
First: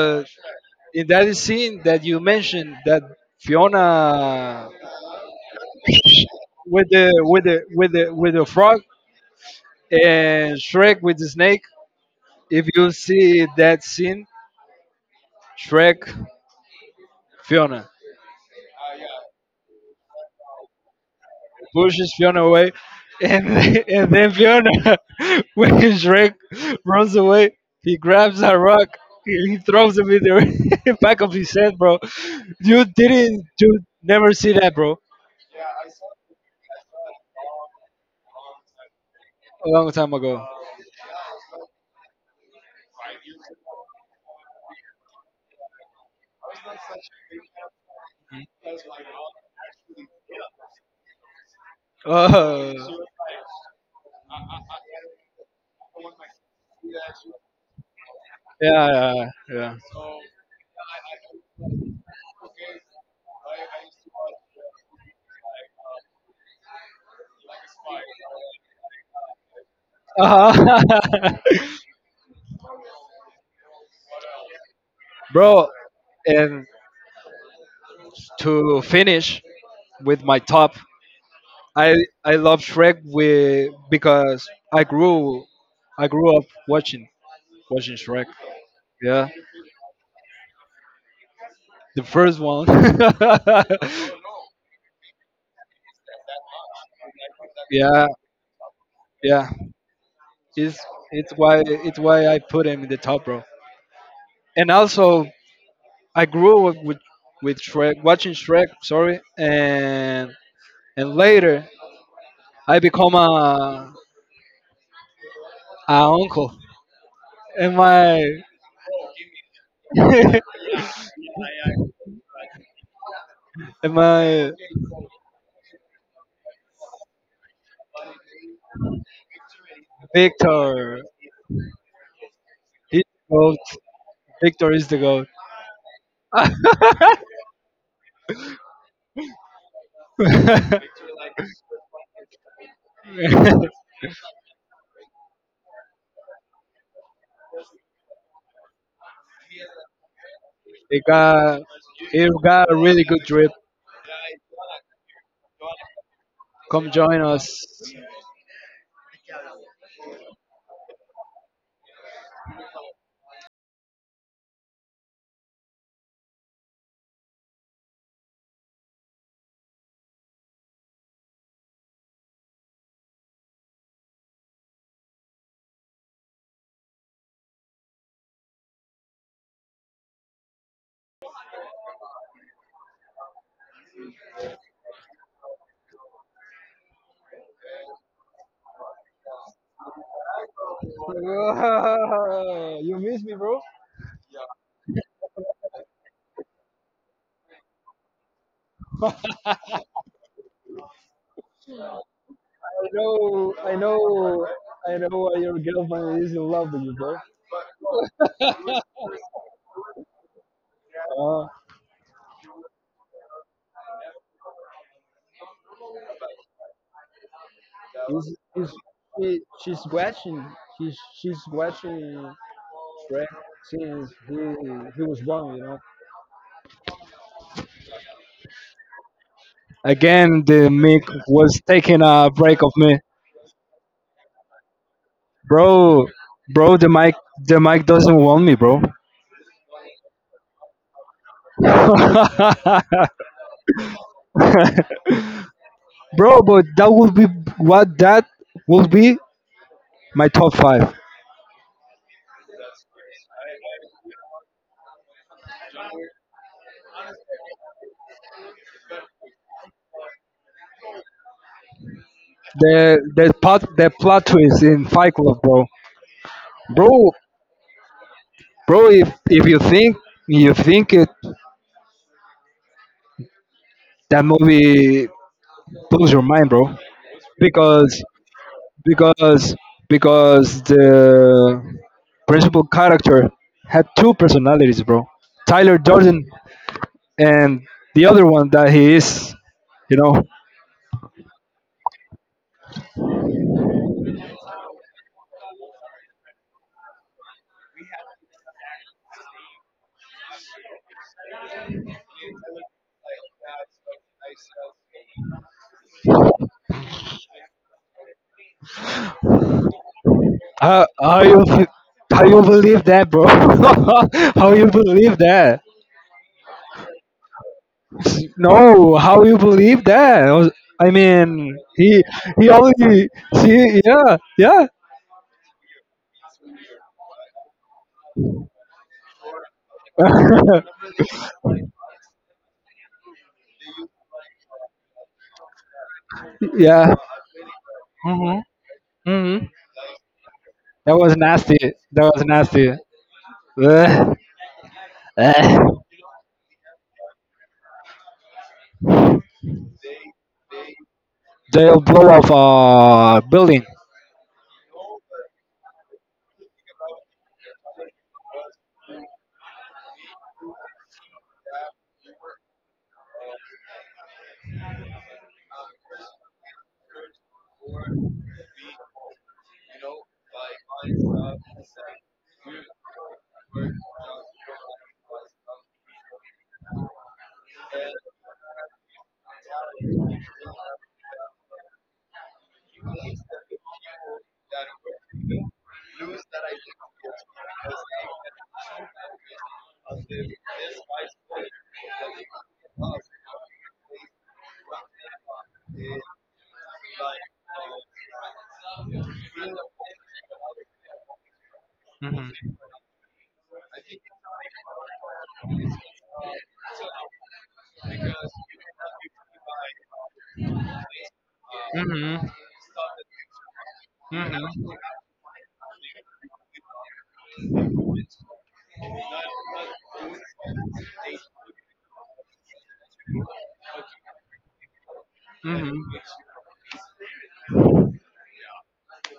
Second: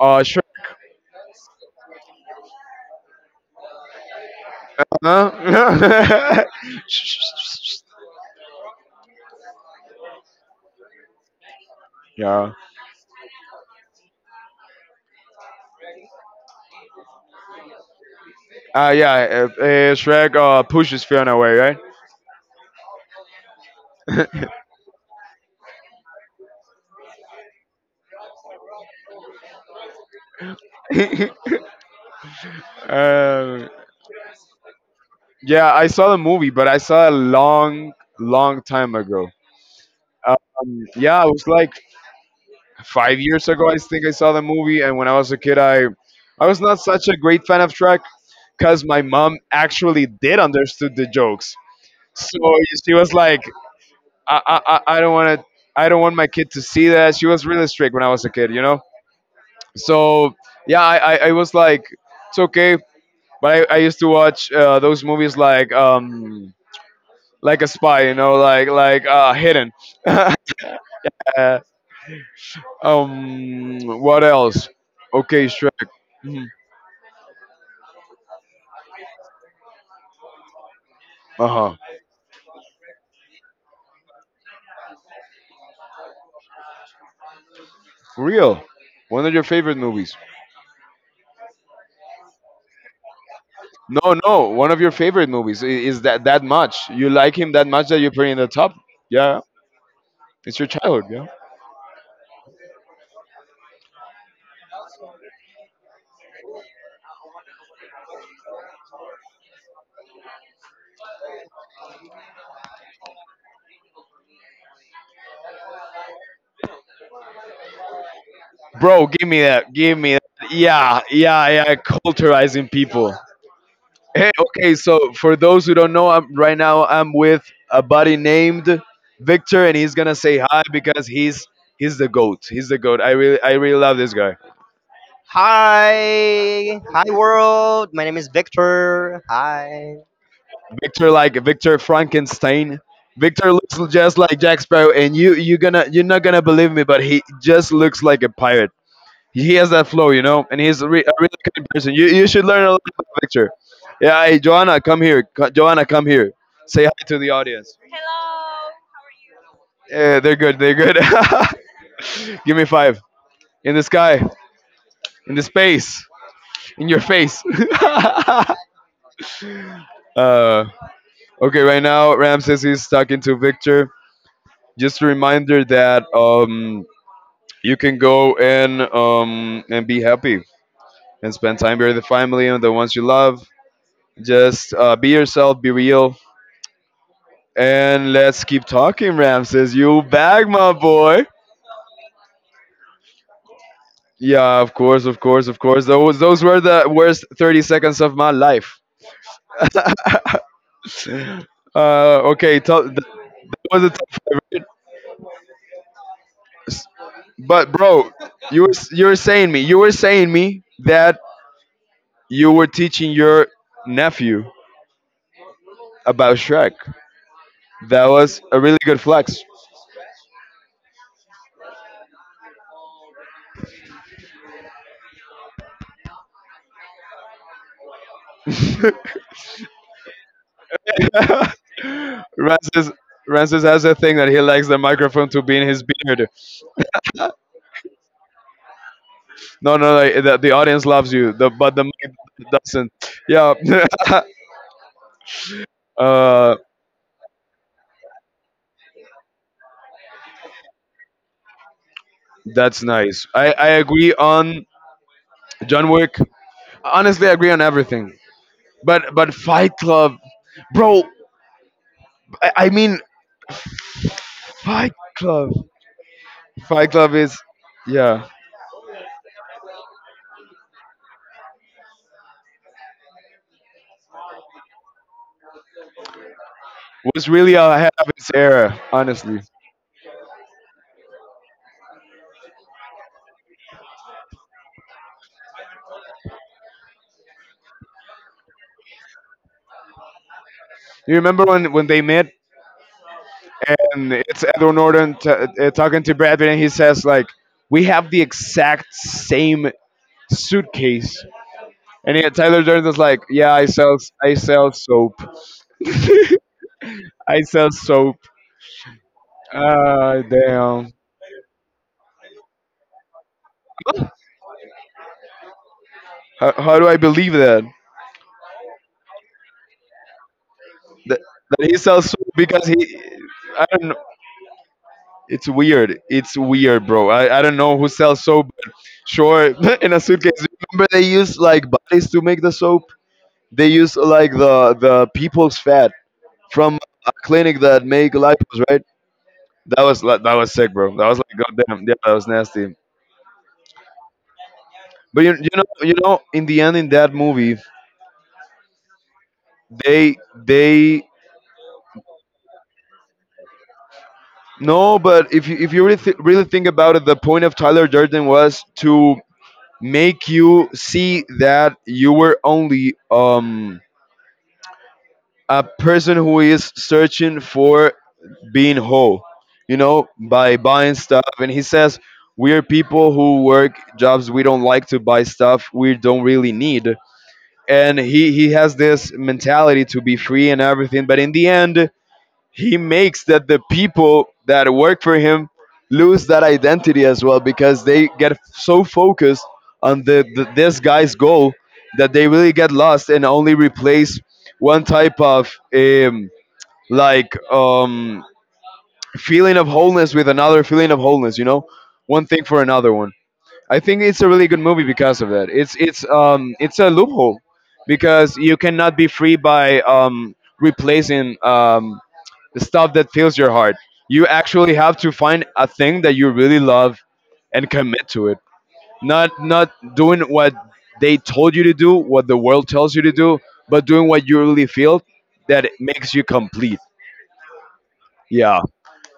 A: Sure.
B: in that scene that you mentioned that Fiona
A: Huh?
B: with the with the with the with the frog And Shrek with the snake.
A: Yeah.
B: If you see that scene, Shrek, Fiona
A: Yeah, Shrek pushes Fiona away, right?
B: pushes Fiona away, and and then Fiona, when Shrek runs away, he grabs a rock. And He throws it in the back of his head, bro.
A: um,
B: You never see that, bro.
A: yeah, I saw the movie, but I saw it a long long time ago.
B: A long time ago.
A: Yeah, it was like 5 years ago. I think I saw the movie, and when I was a kid, I was not such a great fan of Shrek because my mom actually did understood the jokes. So she
B: Oh,
A: was like, I I, I don't want to. I don't want my kid to see
B: Yeah,
A: that. She was really strict when I was a kid, you know.
B: yeah, yeah.
A: So yeah, I was like, it's okay. But I used to watch those movies like a spy, you know, like Hidden.
B: Uh-huh.
A: What else? Okay,
B: Bro,
A: Shrek.
B: and to finish with my top,
A: Uh huh.
B: I I love Shrek with because I grew I grew up watching Shrek.
A: Real. One
B: Yeah,
A: of your favorite movies.
B: the first one.
A: No, no, one of your favorite movies is that that much. You like him that much that
B: yeah,
A: you put in the top. Yeah,
B: yeah.
A: it's your
B: It's
A: childhood. Yeah,
B: it's why I put him in the top, bro. And also, I grew up with Shrek, watching Shrek. Sorry, and later I become a Our uncle and my
A: bro, give me that. Give me that.
B: and
A: Yeah, yeah, yeah. Culturizing people. Hey,
B: my
A: okay. So for those who don't know, I'm right now. I'm with a buddy named Victor, and he's gonna say hi
B: Victor.
A: because he's the goat. He's the goat.
B: He's the
A: I
B: goat.
A: really love this guy.
B: Victor is the goat.
A: Hi, hi world. My name is Victor. Hi. Victor like Victor Frankenstein. Victor looks just like Jack Sparrow, and you're not gonna believe me, but he just looks like a pirate. He has that flow, you know, and he's a,
B: he
A: a really
B: got
A: kind person.
B: he
A: You should learn
B: got
A: a
B: a
A: lot
B: really
A: about
B: good drip.
A: Victor. Yeah, hey Joanna, come here. Joanna, come here. Say
B: Come
A: hi to
B: join
A: the
B: us.
A: audience. Yeah, they're good. They're good. Give me five in the sky, in the space, in your face. uh, Okay, right now Ramses is talking to Victor. Just a reminder that you can go and be happy and spend time with the family and the ones you love. Just be yourself, be real, and let's keep talking, Ramses. You back, my boy.
B: Ah, you miss me, bro.
A: Yeah, of course, of course, of course. Those were the worst 30 seconds of my life. Okay, tell,
B: I
A: that
B: know, I
A: was the top
B: know,
A: five.
B: I know your girlfriend is in love
A: Right?
B: with you, bro.
A: But bro, you were saying me that
B: Uh,
A: you were teaching your nephew about Shrek. That
B: is
A: was a
B: is
A: really good
B: she,
A: flex.
B: she's watching? She's watching. Right? Since he was wrong, you know.
A: Rancis,
B: Again, the mic was taking a break of me,
A: Rancis has a thing that he likes the microphone to be in his
B: bro.
A: beard.
B: Bro, the mic doesn't want me, bro.
A: No, the audience loves you, but the mic doesn't. Yeah,
B: bro,
A: uh,
B: but that would be what that would be my top five.
A: that's nice. I agree on John Wick. Honestly, I agree on everything. But Fight Club, bro. I mean,
B: The plot twist in
A: Fight
B: Fight Club,
A: Club.
B: bro.
A: Fight
B: Bro,
A: Club is, yeah,
B: if you think you think it, that movie blows your mind, bro.
A: was really ahead
B: Because
A: of its era. Honestly,
B: because the principal character had two personalities, bro. Tyler Durden and the other one that he is, you know.
A: you remember when they met and it's Edward Norton talking to Brad Pitt and he says like, "We have the exact same suitcase," and yet Tyler Durden is like, "Yeah, I sell soap. I sell soap. Ah,
B: How
A: damn.
B: you f- how you believe that, bro? how you believe that?
A: How do I believe that?
B: No, how you believe that? I
A: that?
B: mean,
A: That he sells soap
B: he
A: because he."
B: only
A: I
B: see
A: don't.
B: yeah yeah
A: It's weird. It's weird, bro. I don't know who sells soap. But sure, in a suitcase. Remember they use like bodies to make the soap. They use like the people's fat from
B: yeah.
A: a clinic that make
B: Mhm.
A: lipos, right?
B: Mhm.
A: That was that was sick,
B: That
A: bro. That
B: was
A: was like
B: nasty.
A: goddamn, yeah,
B: That
A: that
B: was
A: was
B: nasty.
A: nasty.
B: Ugh.
A: But
B: Eh,
A: you know in the end in that movie they
B: They'll blow off a building.
A: no, but if you really really think about it, the point of Tyler Durden was to make you see that you were only a person who is searching for being whole, you know, by buying stuff. And he says, we are people who work jobs we don't like to buy stuff we don't really need. And he has this mentality to be free and everything. But in the end, he makes that the people that work for him lose that identity as well because they get so focused on the this guy's goal that they really get lost and only replace one type of like feeling of wholeness with another feeling of wholeness, you know, one
B: Mhm.
A: thing for another one. I think it's a really good movie because of that. It's it's a loophole because you cannot be free by replacing
B: Mhm.
A: the stuff that fills your heart. You
B: Mhm.
A: actually have to find a thing that you really love and commit to it. Not doing what they told you to do, what the world tells you to do, but doing what you really feel, that
B: Mhm.
A: makes you complete. Yeah.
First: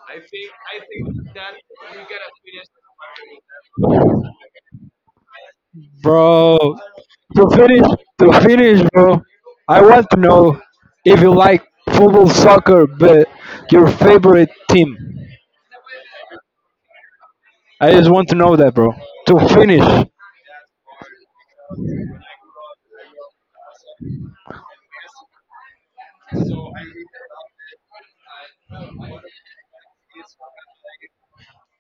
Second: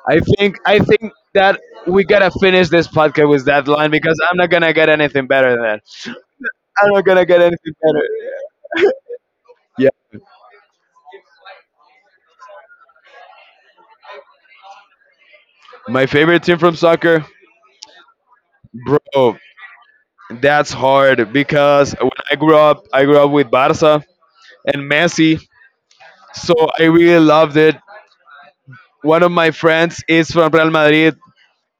A: I think that we gotta finish this podcast with that line because I'm not gonna get anything better than that.
B: Bro,
A: I'm not gonna get
B: to
A: anything
B: finish,
A: better.
B: bro, I
A: Yeah,
B: want to know if you like football, soccer, but your favorite team.
A: my favorite team from soccer,
B: I just want to know that, bro.
A: bro.
B: To finish.
A: That's hard because when I grew up with Barca and Messi, so I really loved it. One of my friends is from Real Madrid,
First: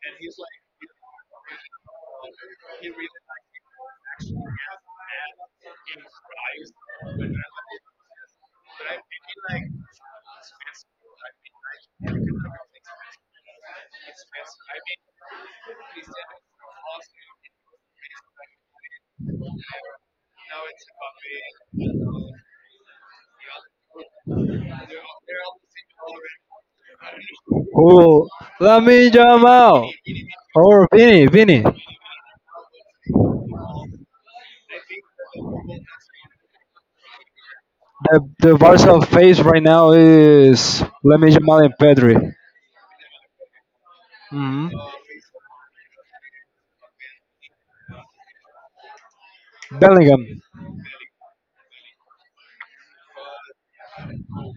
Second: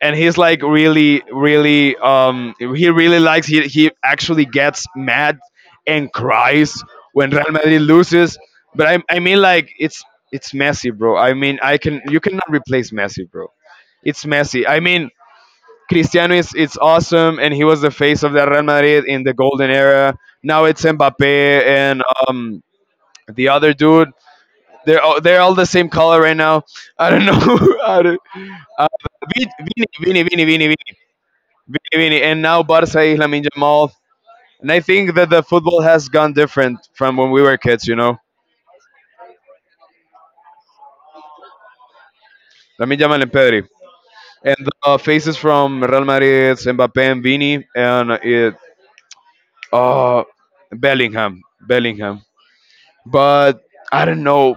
A: and he's like really he really likes he actually gets mad and cries when Real Madrid loses. But I mean, like, it's Messi, bro. I mean, I can you cannot replace Messi, bro. It's Messi. I mean, Cristiano is, it's awesome, and he was the face of the Real Madrid in the golden era. Now it's Mbappe and um the other dude. They're all, they're all the same color right now. I don't know. I don't,
B: Oh, let
A: uh,
B: me jump
A: Vini,
B: out.
A: Vini, Vini, Vini, Vini,
B: Or Vinny, Vinny.
A: Vini, and now Barca is Lamin Yamal. And I think that the football has gone different from when we were kids, you know?
B: The Barca face right now is let me jump out and Pedri.
A: Lamin Yamal and Pedri. And
B: Hmm
A: the faces from Real Madrid, Mbappe and Vini, and it, uh,
B: Bellingham.
A: Bellingham. Bellingham. But I don't know.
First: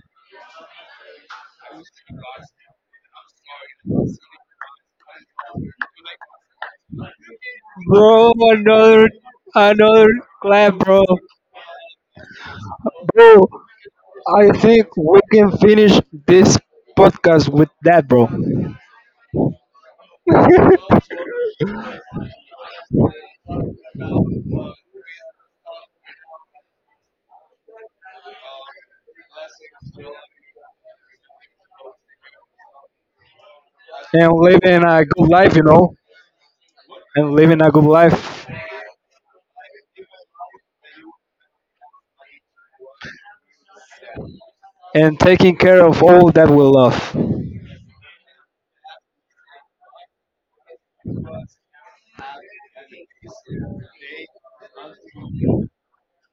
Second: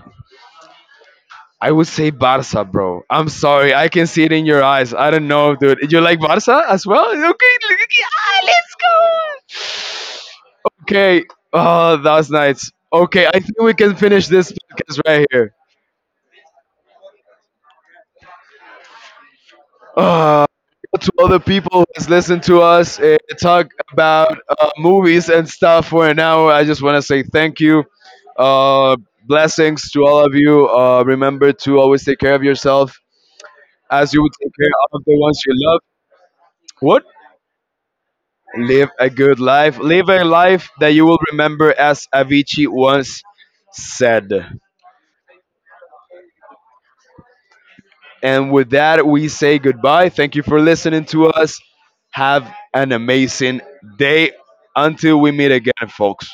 A: I would say Barca, bro. I'm sorry. I can see it in your eyes. I don't know, dude. You like Barca as well? Okay,
B: Bro,
A: yeah, let's
B: another
A: go.
B: clap, bro.
A: Okay. Oh, that was nice. Okay, I
B: Bro,
A: think we can finish
B: I
A: this
B: think
A: podcast
B: we
A: right here.
B: can finish this podcast with that, bro.
A: Uh, to all the people who's listened to us talk about movies and stuff for an hour, I just want to say thank you. Uh, Blessings to all of you. Remember to always take care of yourself as you
B: and
A: would take care
B: living
A: of
B: a
A: the
B: good
A: ones you
B: life, you
A: love.
B: know,
A: What?
B: and living a good life
A: Live a good life. Live a life that you will remember, as Avicii once said.
B: and taking care of all that we love.
A: And with that, we say goodbye. Thank you for listening to us. Have an amazing day. Until we meet again, folks.